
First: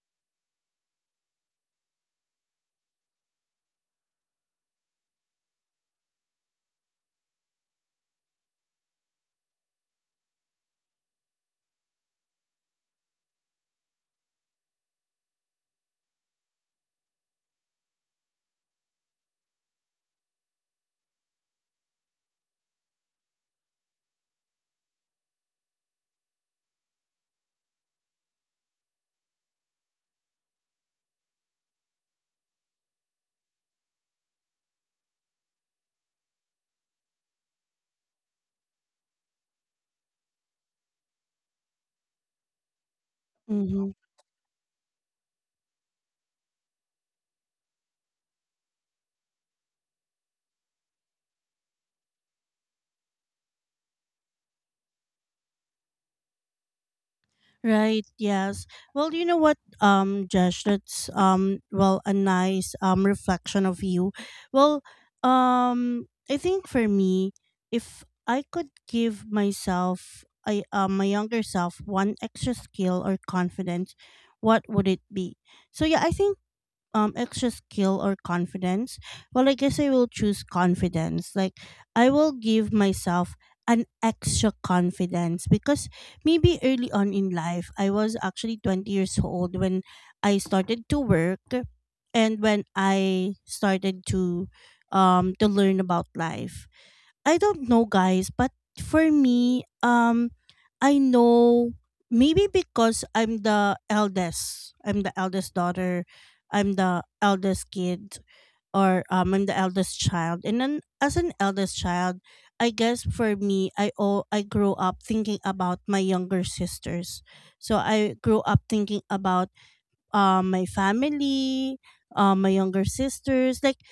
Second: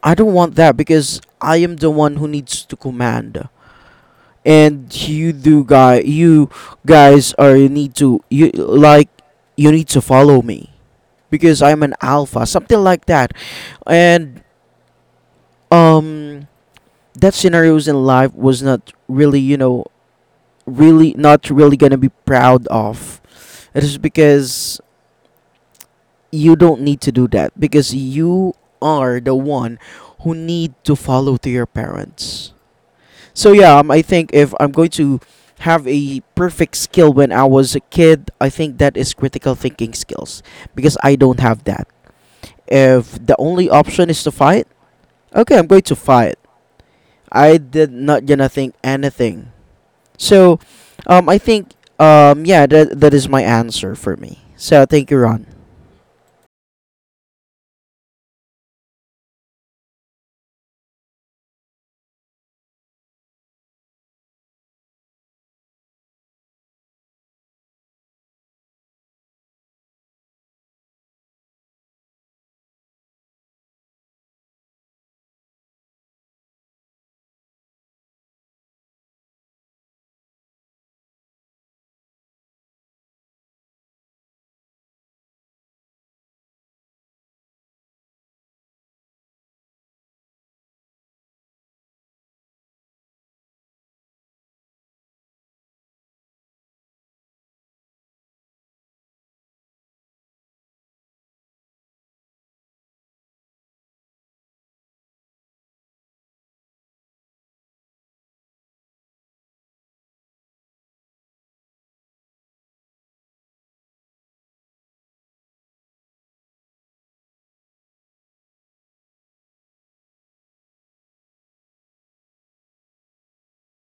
I don't want that because I am the one who needs to command, and you do guy you guys are, you need to, you like, you need to follow me, because I'm an alpha, something like that. And um that scenarios in life was not really, you know, really not really gonna be proud of. It is because you don't need to do that, because you are the one who need to follow to your parents. So yeah, I think if I'm going to have a perfect skill when I was a kid, I think that is critical thinking skills, because I don't have that. If the only
Mm-hmm.
option is to fight, okay, I'm going to fight. I did not gonna think anything. So, I think yeah, that is my answer for me. So thank you, Ron.
Right, yes. Well, you know what, Josh, that's a nice reflection of you. Well, I think for me, if I could give myself I my younger self one extra skill or confidence, what would it be? So yeah, I think extra skill or confidence. Well, I guess I will choose confidence, like, I will give myself an extra confidence, because maybe early on in life I was actually 20 years old when I started to work, and when I started to learn about life. I don't know, guys, but for me, I know, maybe because I'm the eldest. I'm the eldest daughter. I'm the eldest kid, or I'm the eldest child. And then as an eldest child, I guess for me I grew up thinking about my younger sisters. So I grew up thinking about my family, my younger sisters. Like,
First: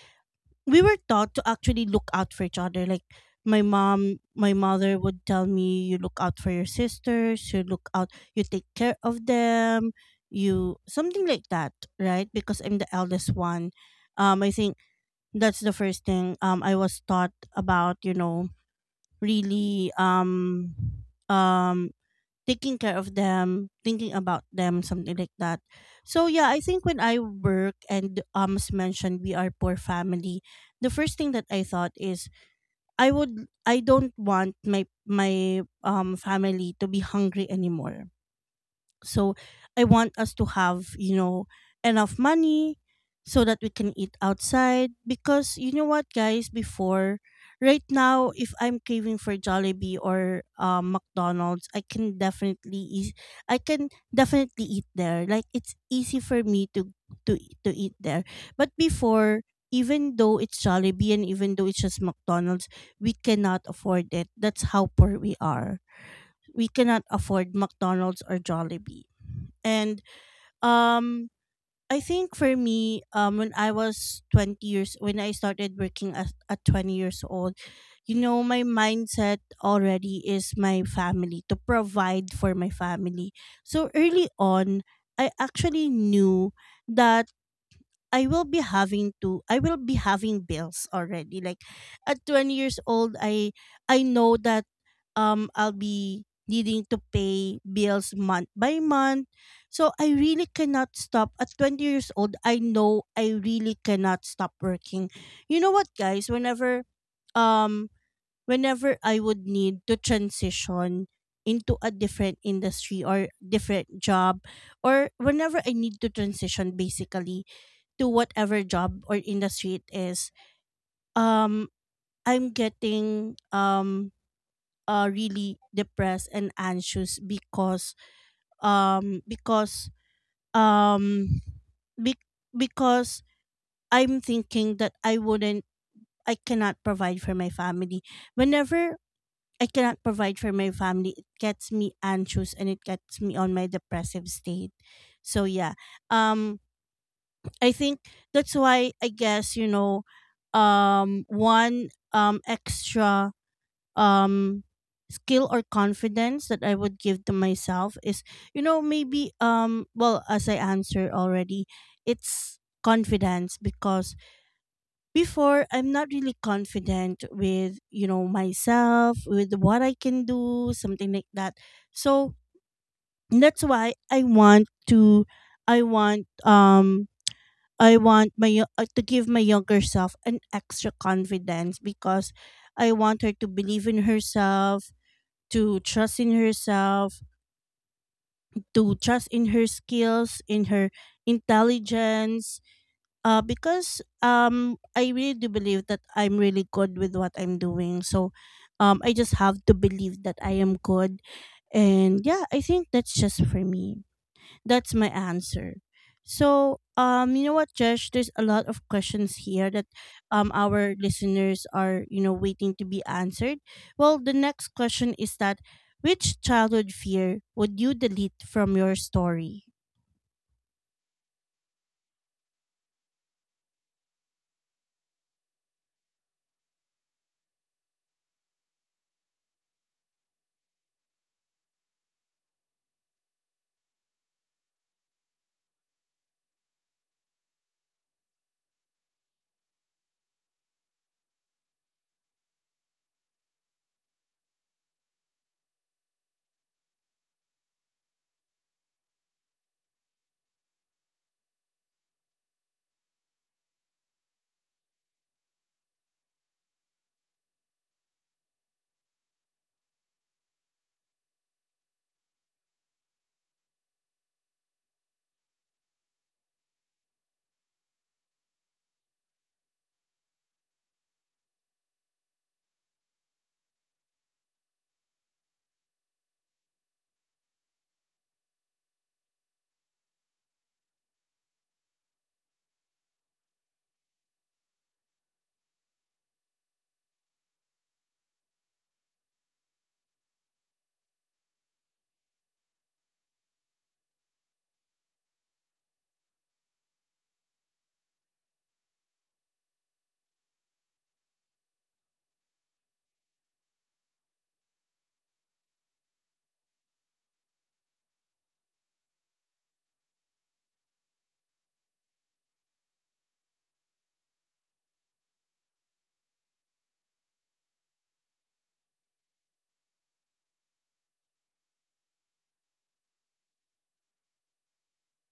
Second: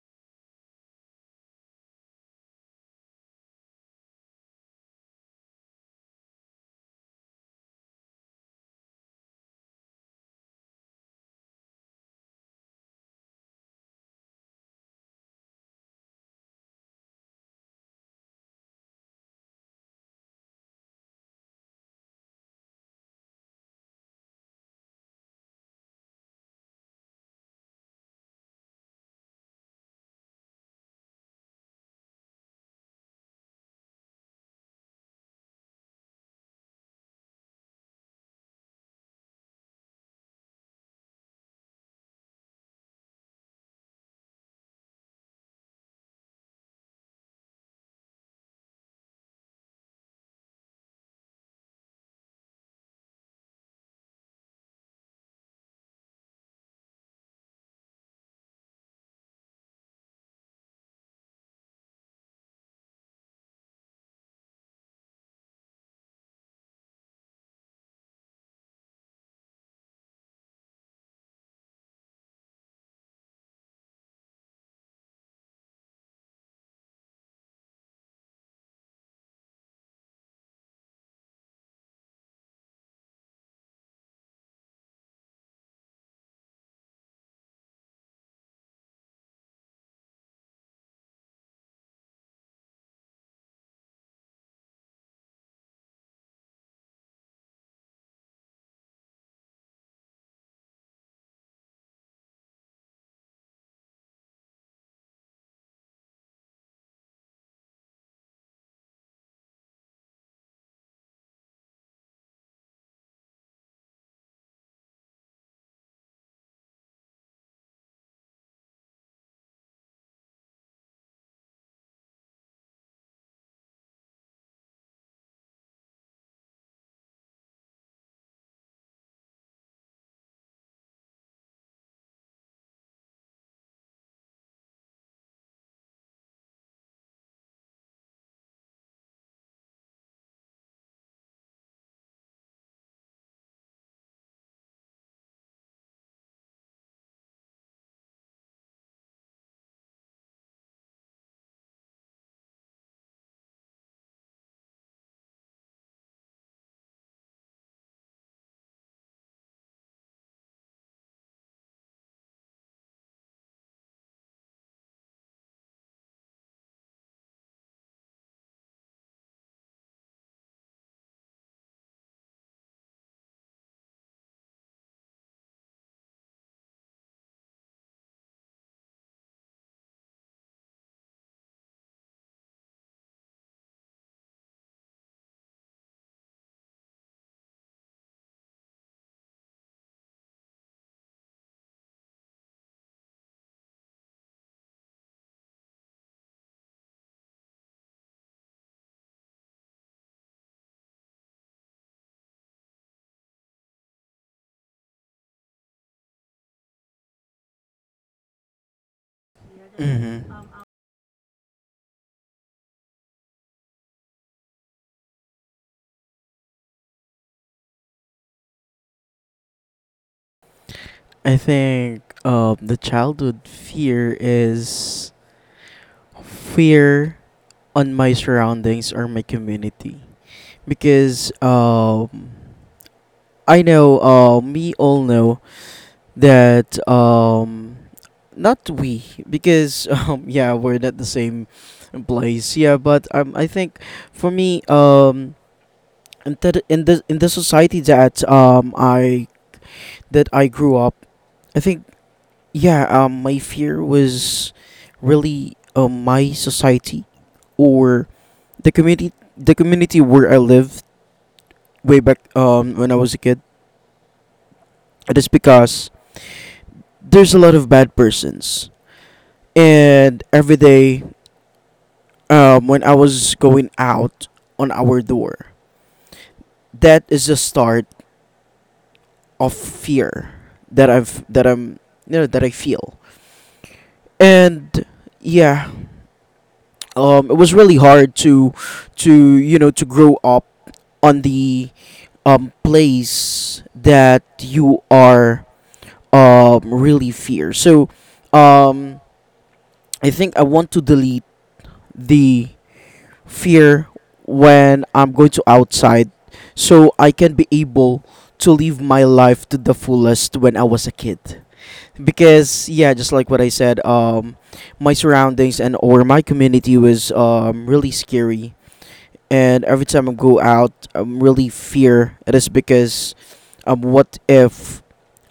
we were taught to actually look out for each other. Like, my mother would tell me, "You look out for your sisters. You look out. You take care of them. You something like that," right? Because I'm the eldest one. I think that's the first thing. I was taught about really um taking care of them, thinking about them, something like that. So yeah, I think when I work, and as mentioned, we are poor family, the first thing that I thought is I don't want my family to be hungry anymore, so I want us to have enough money so that we can eat outside, because you know what, guys, before, right now, if I'm craving for Jollibee or McDonald's, I can definitely eat there. Like it's easy for me to to eat there. But before, even though it's Jollibee and even though it's just McDonald's, we cannot afford it. That's how poor we are. We cannot afford McDonald's or Jollibee. And um I think for me, when I was 20 years, when I started working at 20 years old, you know, my mindset already is my family, to provide for my family. So early on, I actually knew that I will be having bills already. Like at 20 years old, I know that I'll be needing to pay bills month by month. So I really cannot stop at 20 years old. I know I really cannot stop working. You know what, guys, whenever um I would need to transition into a different industry or different job, or whenever I need to transition, basically, to whatever job or industry it is, um, I'm getting really depressed and anxious, because um because um be- because I'm thinking that I cannot provide for my family. Whenever I cannot provide for my family, it gets me anxious and it gets me on my depressive state. So yeah. Um I think that's why, I guess, one extra um skill or confidence that I would give to myself is, maybe, well, as I answered already, it's confidence. Because before, I'm not really confident with, myself, with what I can do, something like that. So that's why I want um I want my yo- to give my younger self an extra confidence, because I want her to believe in herself, to trust in herself, to trust in her skills, in her intelligence. Because I really do believe that I'm really good with what I'm doing. So, I just have to believe that I am good, and yeah, I think that's just for me. That's my answer. So, you know what, Josh? There's a lot of questions here that
Mm-hmm.
our listeners are waiting to be answered. Well, the next question is that, which childhood fear would you delete from your story?
I think, the childhood fear is fear on my surroundings or my community, because I know, we all know that, not we, because yeah, we're not the same place, yeah, but I think for me, in the society that, I that I grew up, I think, yeah, my fear was really, my society, or the community where I lived way back, when I was a kid. It is because there's a lot of bad persons, and every day, when I was going out on our door, that is the start of fear that I'm, you know, that I feel, and yeah, it was really hard to, you know, to grow up on the, place that you are, really fear. So, um, I think I want to delete the fear when I'm going to outside, so I can be able to live my life to the fullest when I was a kid. Because yeah, just like what I said, my surroundings and or my community was, really scary, and every time I go out, I'm really fear. It is because, what if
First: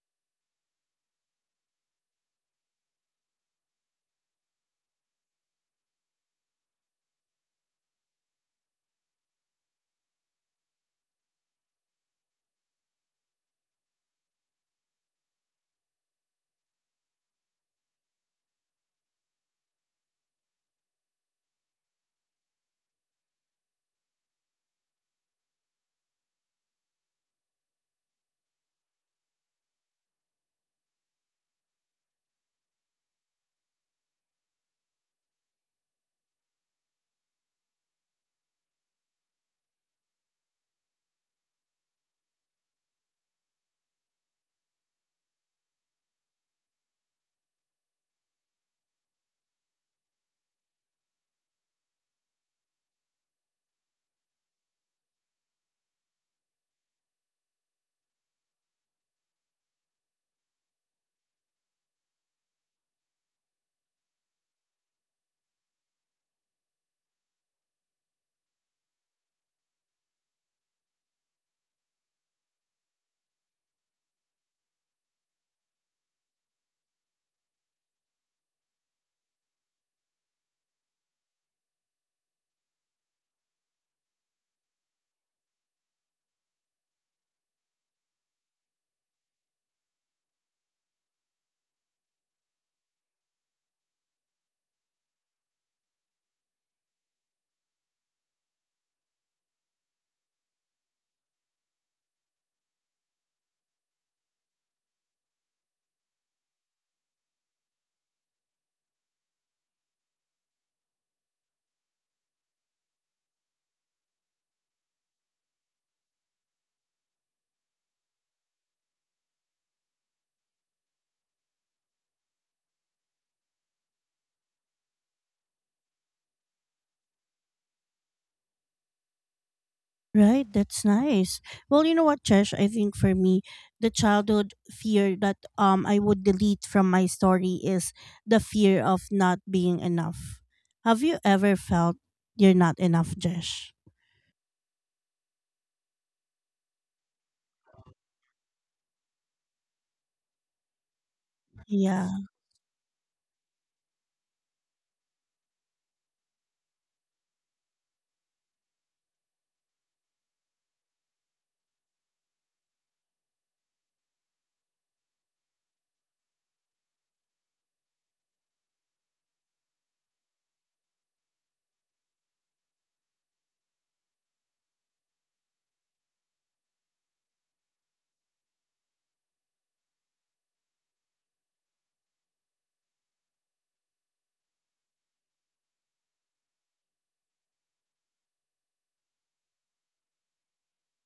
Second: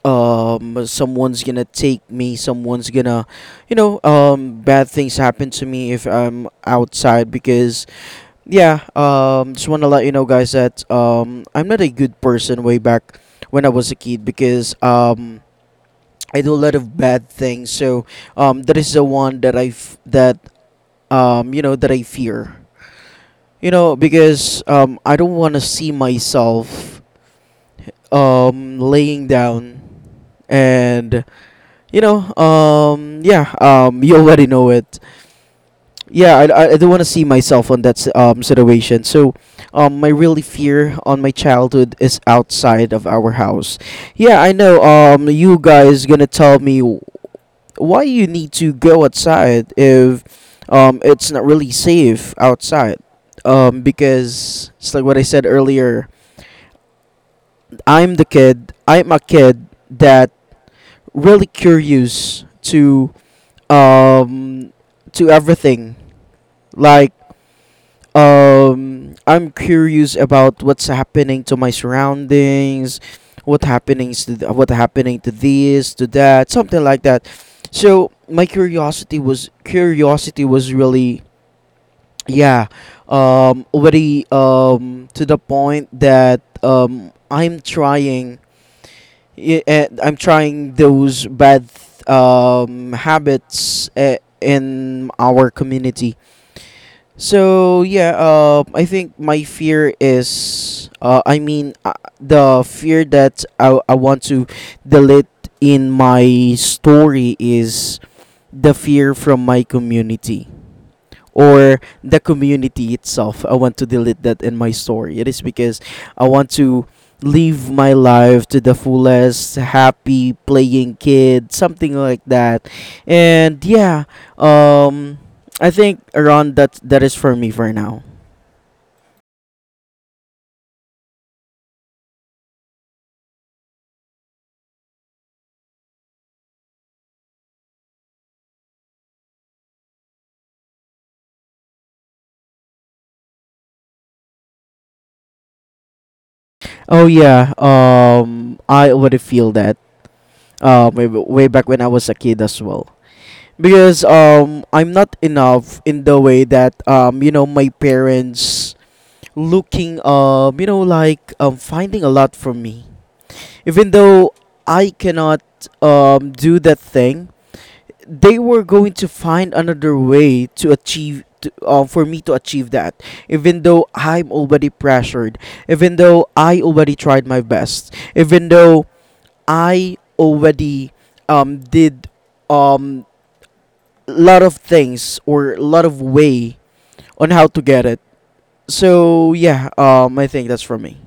someone's gonna take me? Someone's gonna, you know, bad things happen to me if I'm outside. Because, yeah, just want to let you know, guys, that I'm not a good person way back when I was a kid, because I do a lot of bad things. So that is the one that, you know, that I fear. You know, because I don't want to see myself, laying down, and you know, yeah, you already know it. Yeah, I don't want to see myself on situation. So, my really fear on my childhood is outside of our house. Yeah, I know. You guys gonna tell me, why you need to go outside if it's not really safe outside? Because it's like what I said earlier. I'm the kid. I'm a kid that really curious to, to everything. Like I'm curious about what's happening to my surroundings, what happening to this, to that, something like that. So my curiosity was, curiosity was really yeah, already to the point that I'm trying, I'm trying those bad habits in our community. So yeah, I think my fear is, I mean, the fear that I want to delete in my story is the fear from my community, or the community itself. I want to delete that in my story. It is because I want to live my life to the fullest, happy, playing kid, something like that. And yeah, um, I think around that, that is for me for now.
Right, that's nice. Well, you know what, Josh? I think for me, the childhood fear that I would delete from my story is the fear of not being enough. Have you ever felt you're not enough, Josh?
Oh yeah, I already feel that, way, way back when I was
Yeah.
a kid as well. Because I'm not enough in the way that, you know, my parents looking, you know, like finding a lot for me, even though I cannot do that thing, they were going to find another way to achieve to, for me to achieve that, even though I'm already pressured, even though I already tried my best, even though I already did um lot of things or a lot of way on how to get it. So yeah, I think that's for me.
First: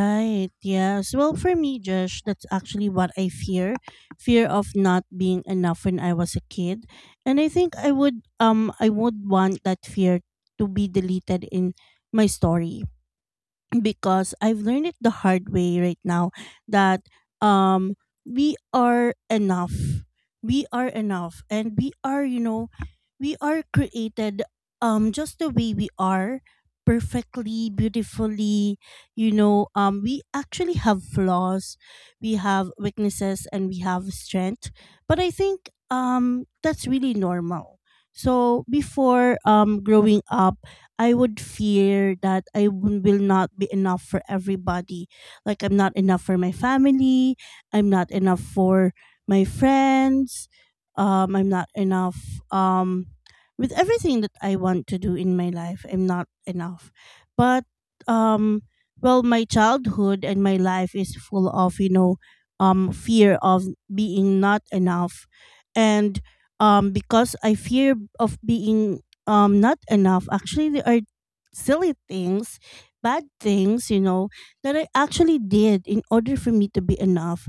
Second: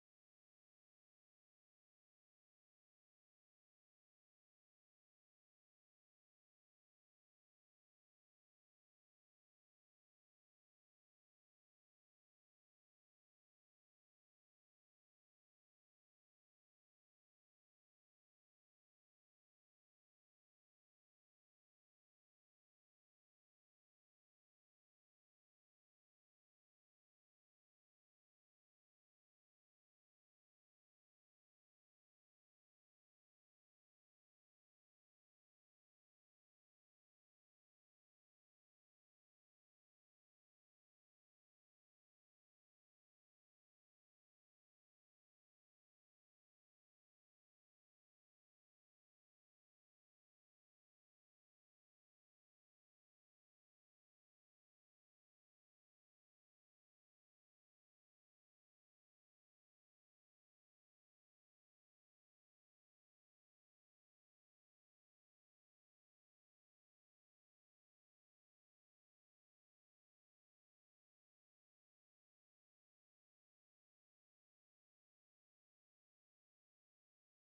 Right, yes. Well, for me, Josh, that's actually what I fear. Fear of not being enough when I was a kid. And I think I would want that fear to be deleted in my story, because I've learned it the hard way right now that um we are enough. We are enough, and we are created, just the way we are, perfectly, beautifully. You know, we actually have flaws, we have weaknesses, and we have strength, but I think that's really normal. So before, growing up, I would fear that will not be enough for everybody. Like I'm not enough for my family, I'm not enough for my friends, I'm not enough, um, with everything that I want to do in my life. I'm not enough. But um, well, my childhood and my life is full of, fear of being not enough. And because I fear of being not enough, actually, there are silly things, bad things, that I actually did in order for me to be enough.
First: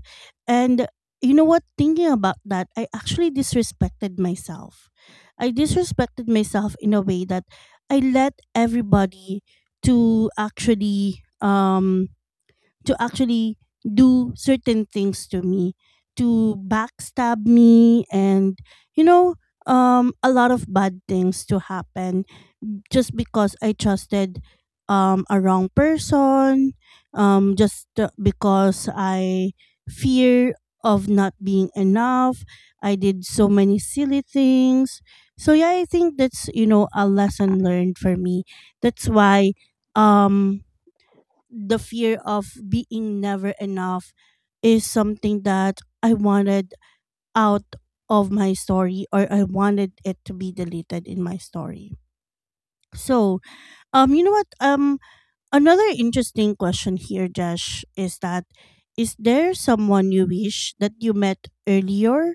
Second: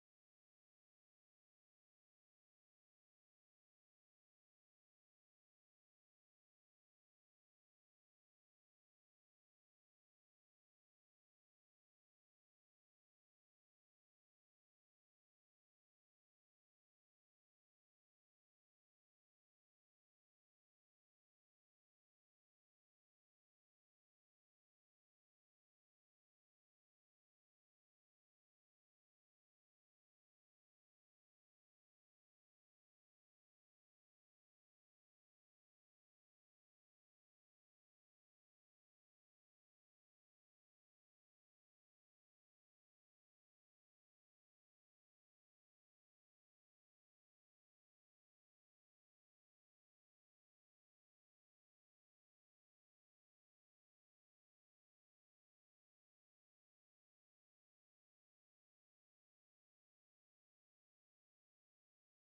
And you know what, thinking about that, I actually disrespected myself. I disrespected myself in a way that I let everybody to actually to actually do certain things to me, to backstab me, and, you know, a lot of bad things to happen, just because I trusted a wrong person, just because I fear of not being enough. I did so many silly things. So yeah, I think that's, a lesson learned for me. That's why um the fear of being never enough is something that I wanted out of my story, or I wanted it to be deleted in my story. So, you know what, another interesting question here, Josh, is that, is there someone you wish that you met earlier,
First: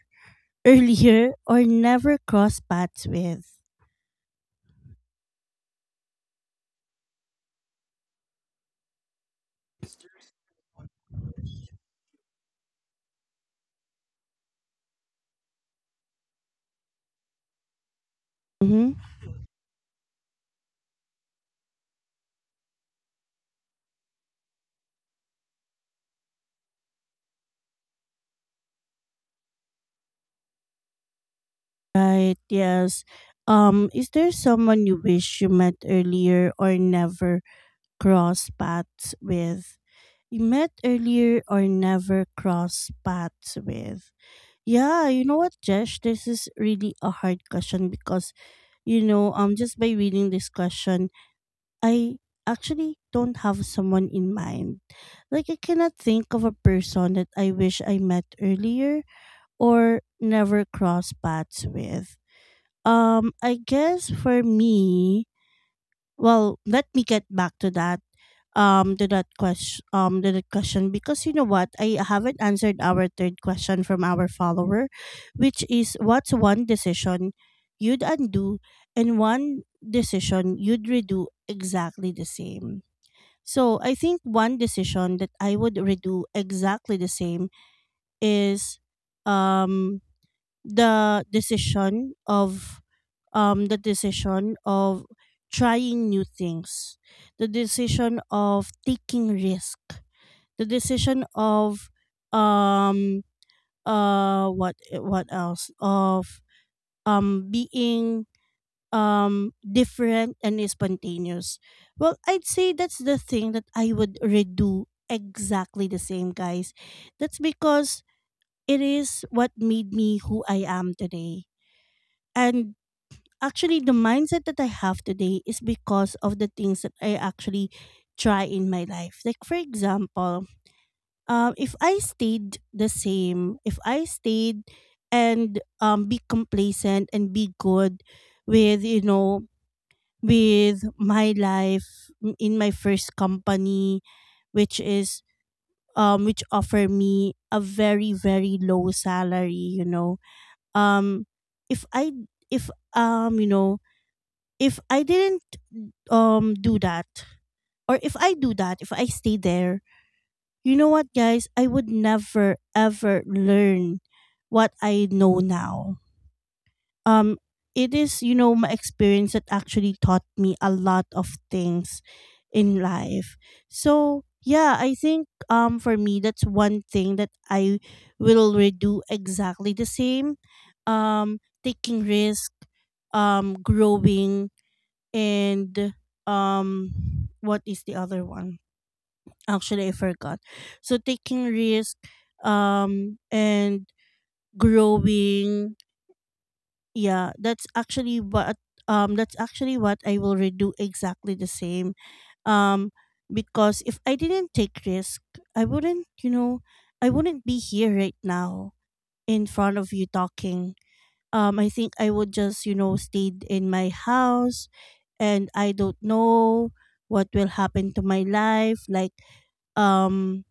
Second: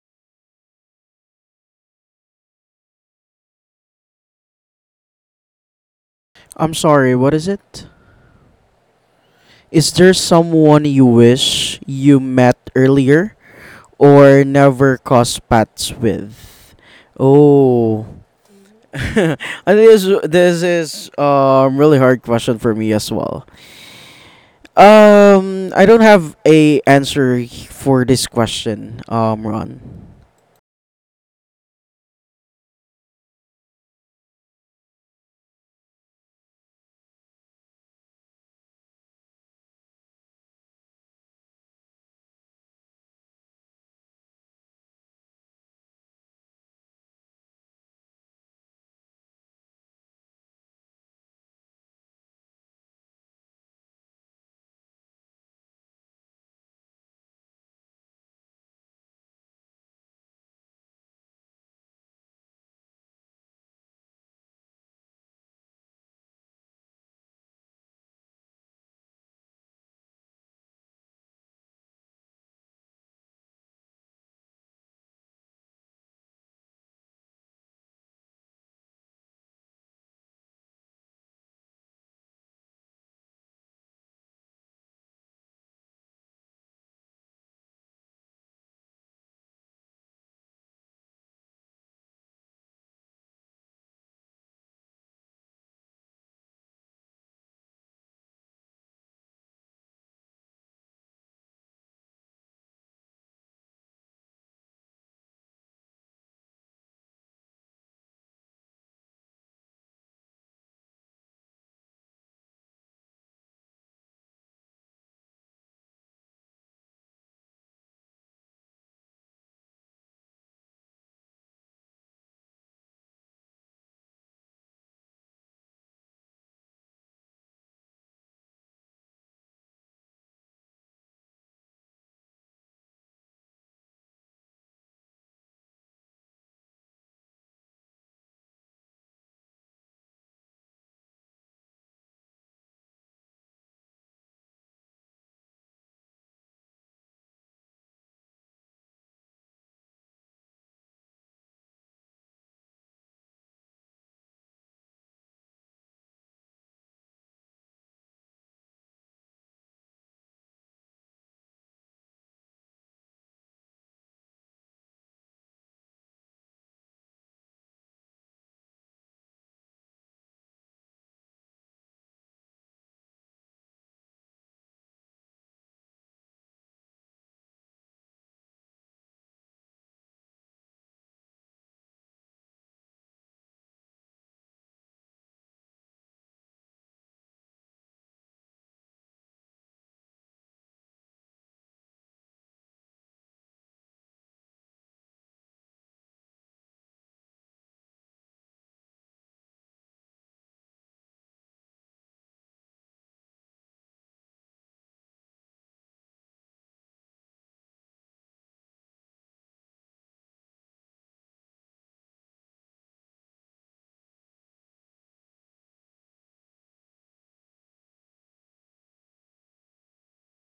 or never crossed paths with?
I'm sorry, what is it? Is there someone you wish you met earlier or never crossed paths with? Oh.
Mm-hmm.
And this is really hard question for me as well. I don't have a answer for this question, Ron.
Right, yes. Is there someone you wish you met earlier or never cross paths with? You met earlier or never cross paths with? Yeah, you know what, Jesh? This is really a hard question, because just by reading this question, I actually don't have someone in mind. Like, I cannot think of a person that I wish I met earlier or never crossed paths with. I guess for me, well, let me get back to that, question to that question, because you know what, I haven't answered our third question from our follower, which is, what's one decision you'd undo and one decision you'd redo exactly the same. So I think one decision that I would redo exactly the same is, um the decision of the decision of trying new things, the decision of taking risk, the decision of um what else, of being different and spontaneous. Well, I'd say that's the thing that I would redo exactly the same, guys. That's because it is what made me who I am today. And actually, the mindset that I have today is because of the things that I actually try in my life. Like, for example, if I stayed the same, if I stayed and be complacent and be good with with my life, in my first company, which is which offer me a very very low salary. Um if i if um you know if I didn't do that, or if I do that, if I stay there, you know what, guys, I would never ever learn what I know now. Um it is my experience that actually taught me a lot of things in life. So, yeah, I think for me, that's one thing that I will redo exactly the same. Um Taking risk, growing, and um what is the other one? Actually, I forgot. So, taking risk, and growing. Yeah, that's actually what, I will redo exactly the same. um because if I didn't take risk, i wouldn't you know I wouldn't be here right now, in front of you, talking. I think I would just stayed in my house, and I don't know what will happen to my life. Like, um,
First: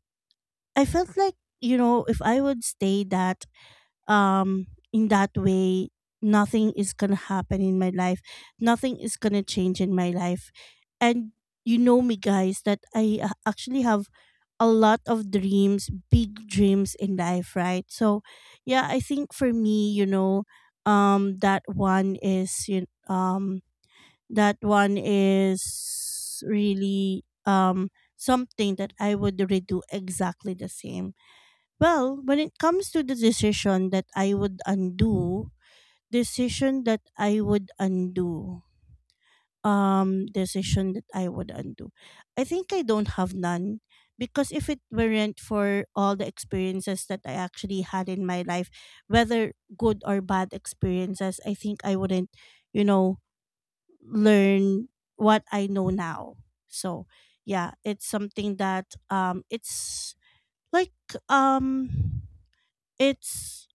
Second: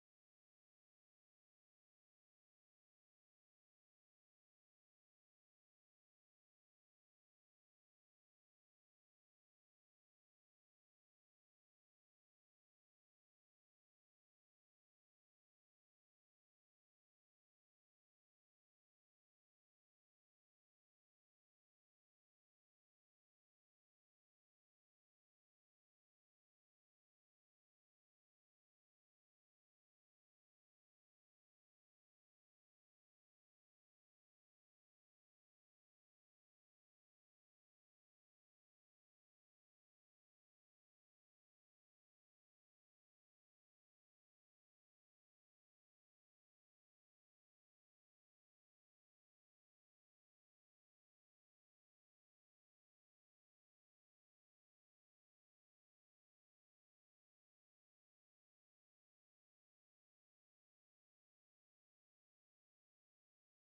I felt like if I would stay that, um, in that way, nothing is gonna happen in my life. Nothing is gonna change in my life. And you know me, guys, that I actually have a lot of dreams, big dreams in life, right? So, yeah, I think for meum, that one is, you um, that one is really, something that I would redo exactly the same. Well, when it comes to the decision that I would undo, decision that I would undo, um, decision that I would undo, I think I don't have none, because if it weren't for all the experiences that I actually had in my life, whether good or bad experiences, I think I wouldn't, you know, learn what I know now. So yeah, it's something that, it's like, um it's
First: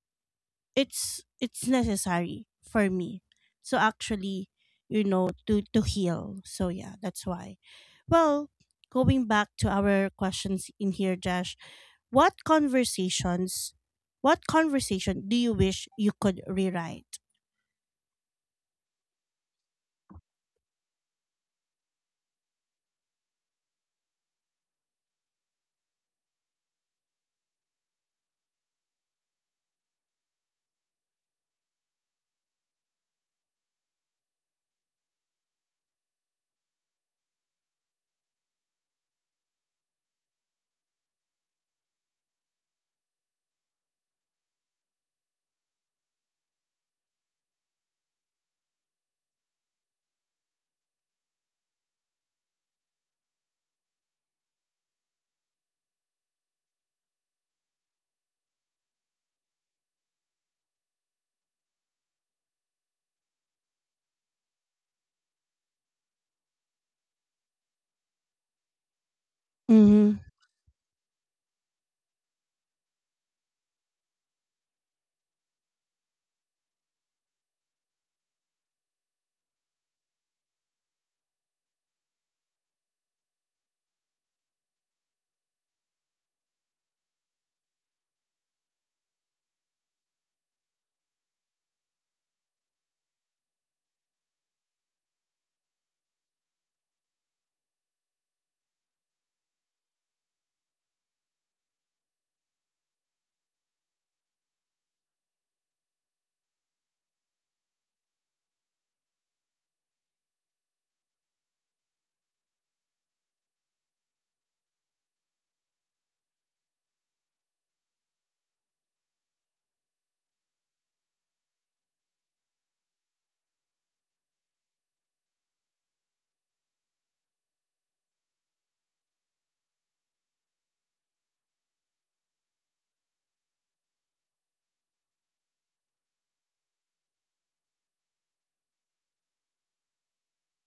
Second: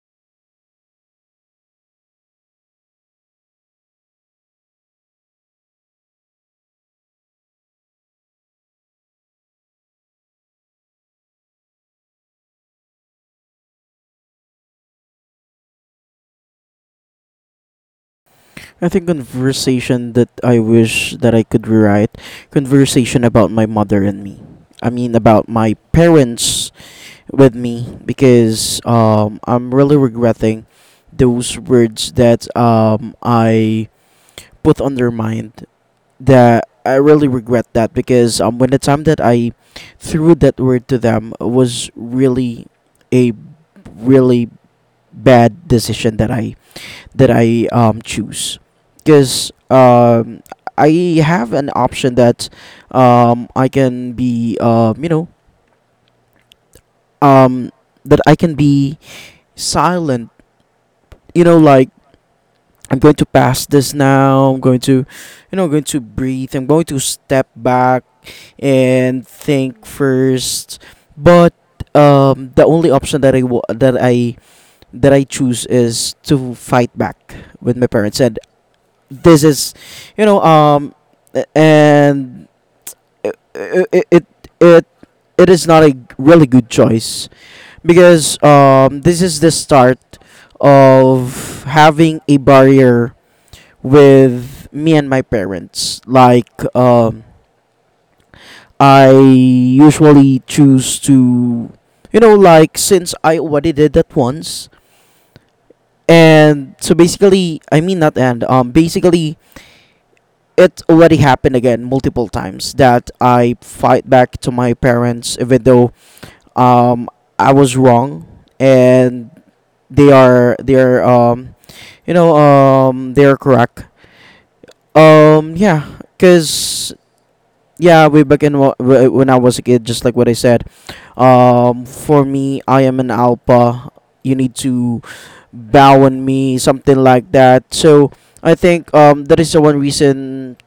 necessary for me. So actually, you know, to heal. So yeah, that's why. Well, going back to our questions in here, Josh, what conversations, what conversation do you wish you could rewrite?
I think conversation that I wish that I could rewrite, conversation about my mother and me. I mean, about my parents with me, because I'm really regretting those words that, I put on their mind. That I really regret that, because when the time that I threw that word to them was really a really bad decision that I, choose. Because I have an option that, I can be, you know, um, that I can be silent. You know, like, I'm going to pass this now, I'm going to, you know, going to breathe, I'm going to step back and think
Mm-hmm.
first. But the only option that I wa- that I that I choose is to fight back with my parents. And this is, you know, a- and it it it, it it is not a really good choice, because this is the start of having a barrier with me and my parents. Like, um, I usually choose to, you know, like, since I already did that once, and so basically, I mean not and basically it already happened again multiple times that I fight back to my parents, even though um I was wrong, and they are, you know, they are correct. um yeah because yeah, way back in when I was a kid, just like what I said, for me, I am an alpha, you need to bow on me, something like that. So I think that is the one reason,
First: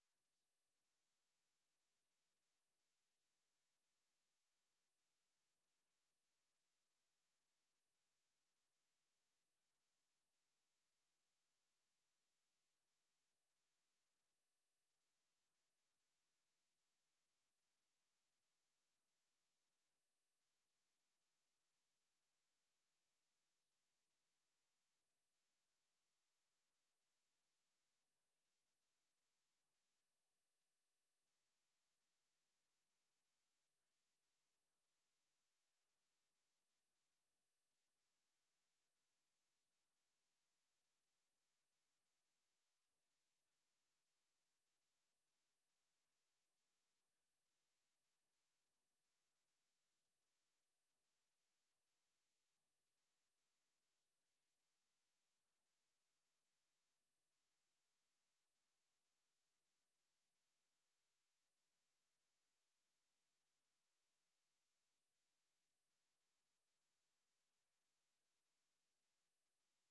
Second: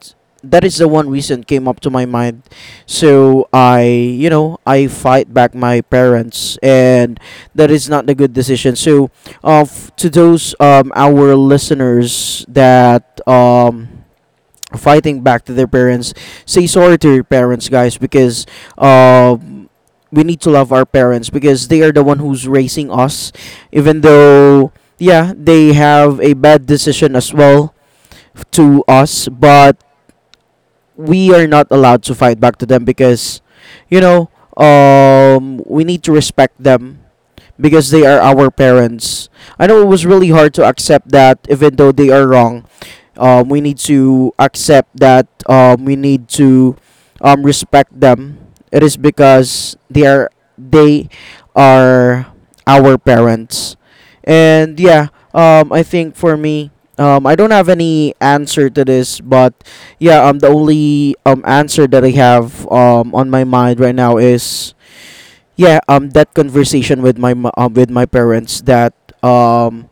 that is the one reason came up to my mind. So I, you know, I fight back my parents, and that is not a good decision. So to those, our listeners that fighting back to their parents, say sorry to your parents, guys, because um, we need to love our parents, because they are the one who's raising us. Even though, yeah, they have a bad decision as well to us, but we are not allowed to fight back to them, because, you know, we need to respect them, because they are our parents. I know it was really hard to accept that, even though they are wrong, we need to accept that, we need to respect them. It is because they are, they are our parents. And yeah, I think for me, I don't have any answer to this, but yeah, the only answer that I have on my mind right now is, yeah, that conversation with with my parents, that um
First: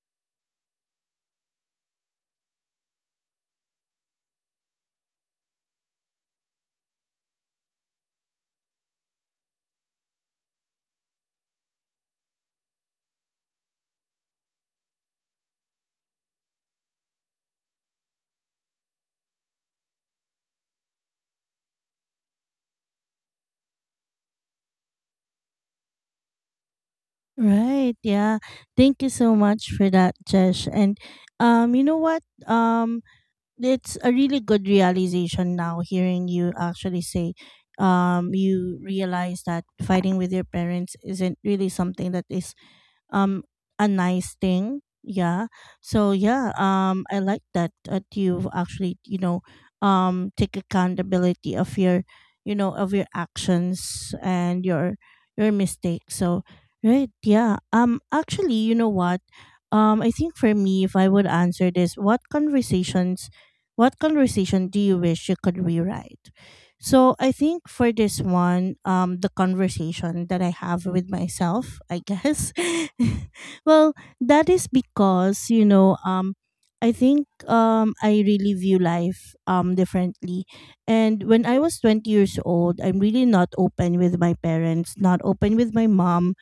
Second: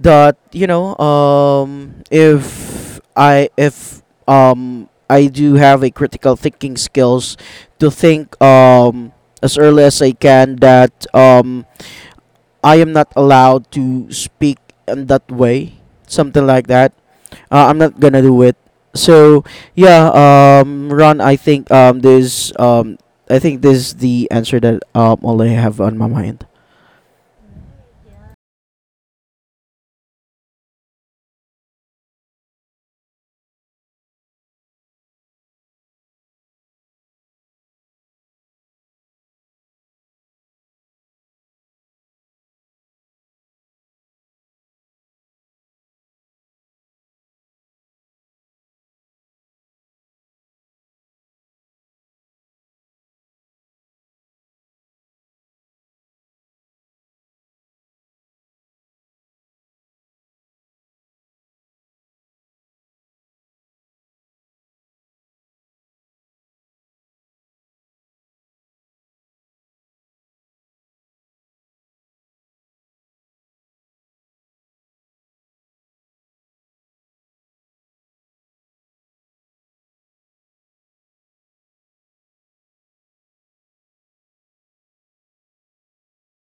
that, you know, if I do have a critical thinking skills, to think as early as I can, that I am not allowed to speak in that way, something like that. I'm not gonna do it. So yeah, Ron, I think there's I think this is the answer that, all I have on my mind.
Right. Yeah. Thank you so much for that, Jesh. And you know what? It's a really good realization now, hearing you actually say, you realize that fighting with your parents isn't really something that is, um a nice thing. Yeah. So yeah, I like that you've actually, take accountability of your you know of your actions and your mistakes. So right, yeah, actually, you know what, I think for me, if I would answer this, what conversation do you wish you could rewrite? So I think for this one, the conversation that I have with myself, I guess, well, that is because, I think, I really view life differently, and when I was 20 years old, I'm really not open with my parents, not open with my mom,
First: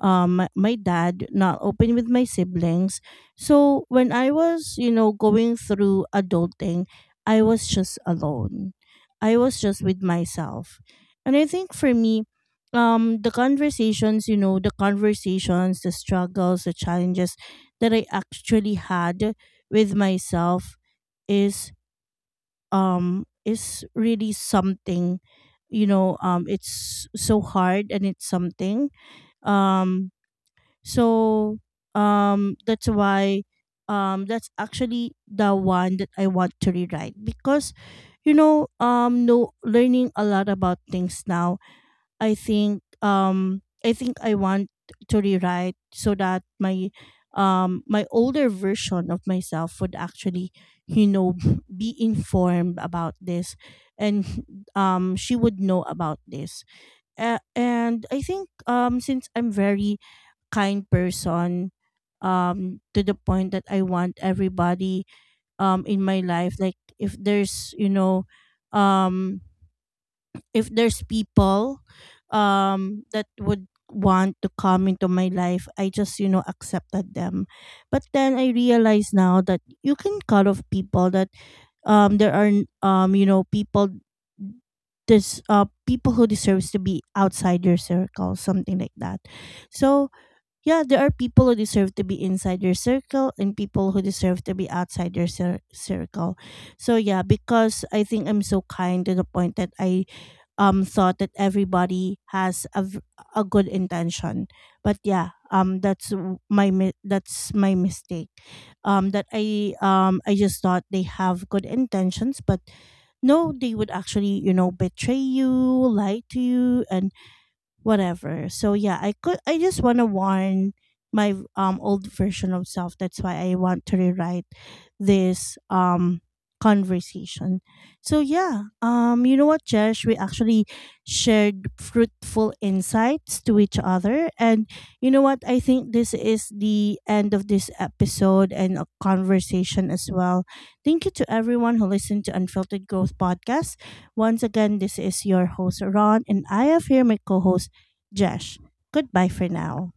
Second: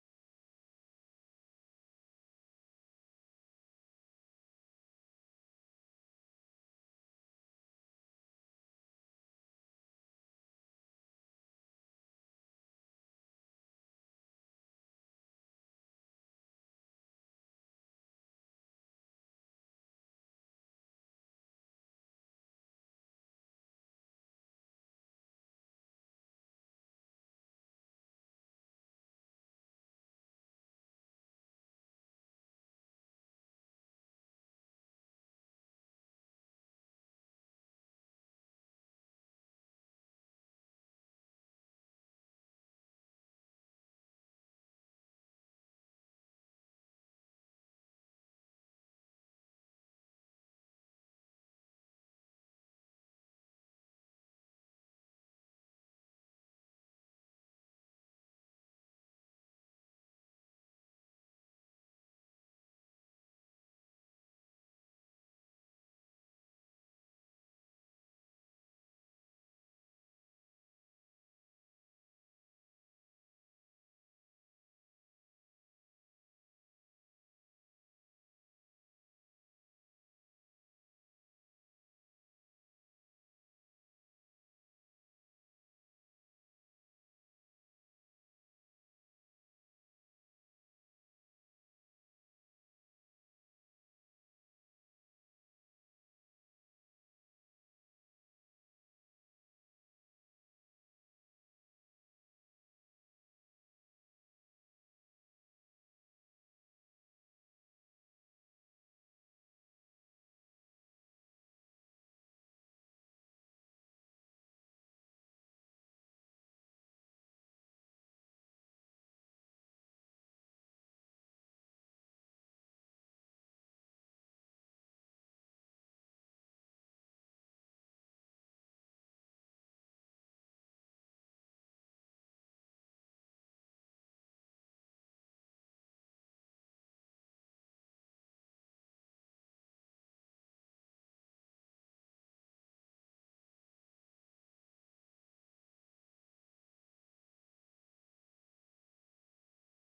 my dad, not open with my siblings. So when I was, going through adulting, I was just alone, I was just with myself. And I think for me, the conversations, the struggles, the challenges that I actually had with myself, is is really something, it's so hard, and it's something, um so, that's why, that's actually the one that I want to rewrite, because, no, learning a lot about things now. I think, I want to rewrite so that my, older version of myself would actually you know be informed about this, and she would know about this. And I think, since I'm very kind person, to the point that I want everybody in my life, like, um if there's people that would want to come into my life, I just accepted them. But then I realize now that you can cut off people. That there are, you know, people, this people who deserves to be outside your circle, something like that. So yeah, there are people who deserve to be inside your circle and people who deserve to be outside your circle. So yeah, because I think I'm so kind, to the point that I thought that everybody has a good intention. But yeah, that's my mistake. That I just thought they have good intentions, but no, they would actually betray you, lie to you, and whatever. So yeah, I just want to warn my old version of self. That's why I want to rewrite this conversation. So yeah, you know what, Jesh, we actually shared fruitful insights to each other. And you know what, I think this is the end of this episode and a conversation as well. Thank you to everyone who listened to Unfiltered Growth podcast. Once again, this is your host, Ron, and I have here my co host, Josh. Goodbye for now.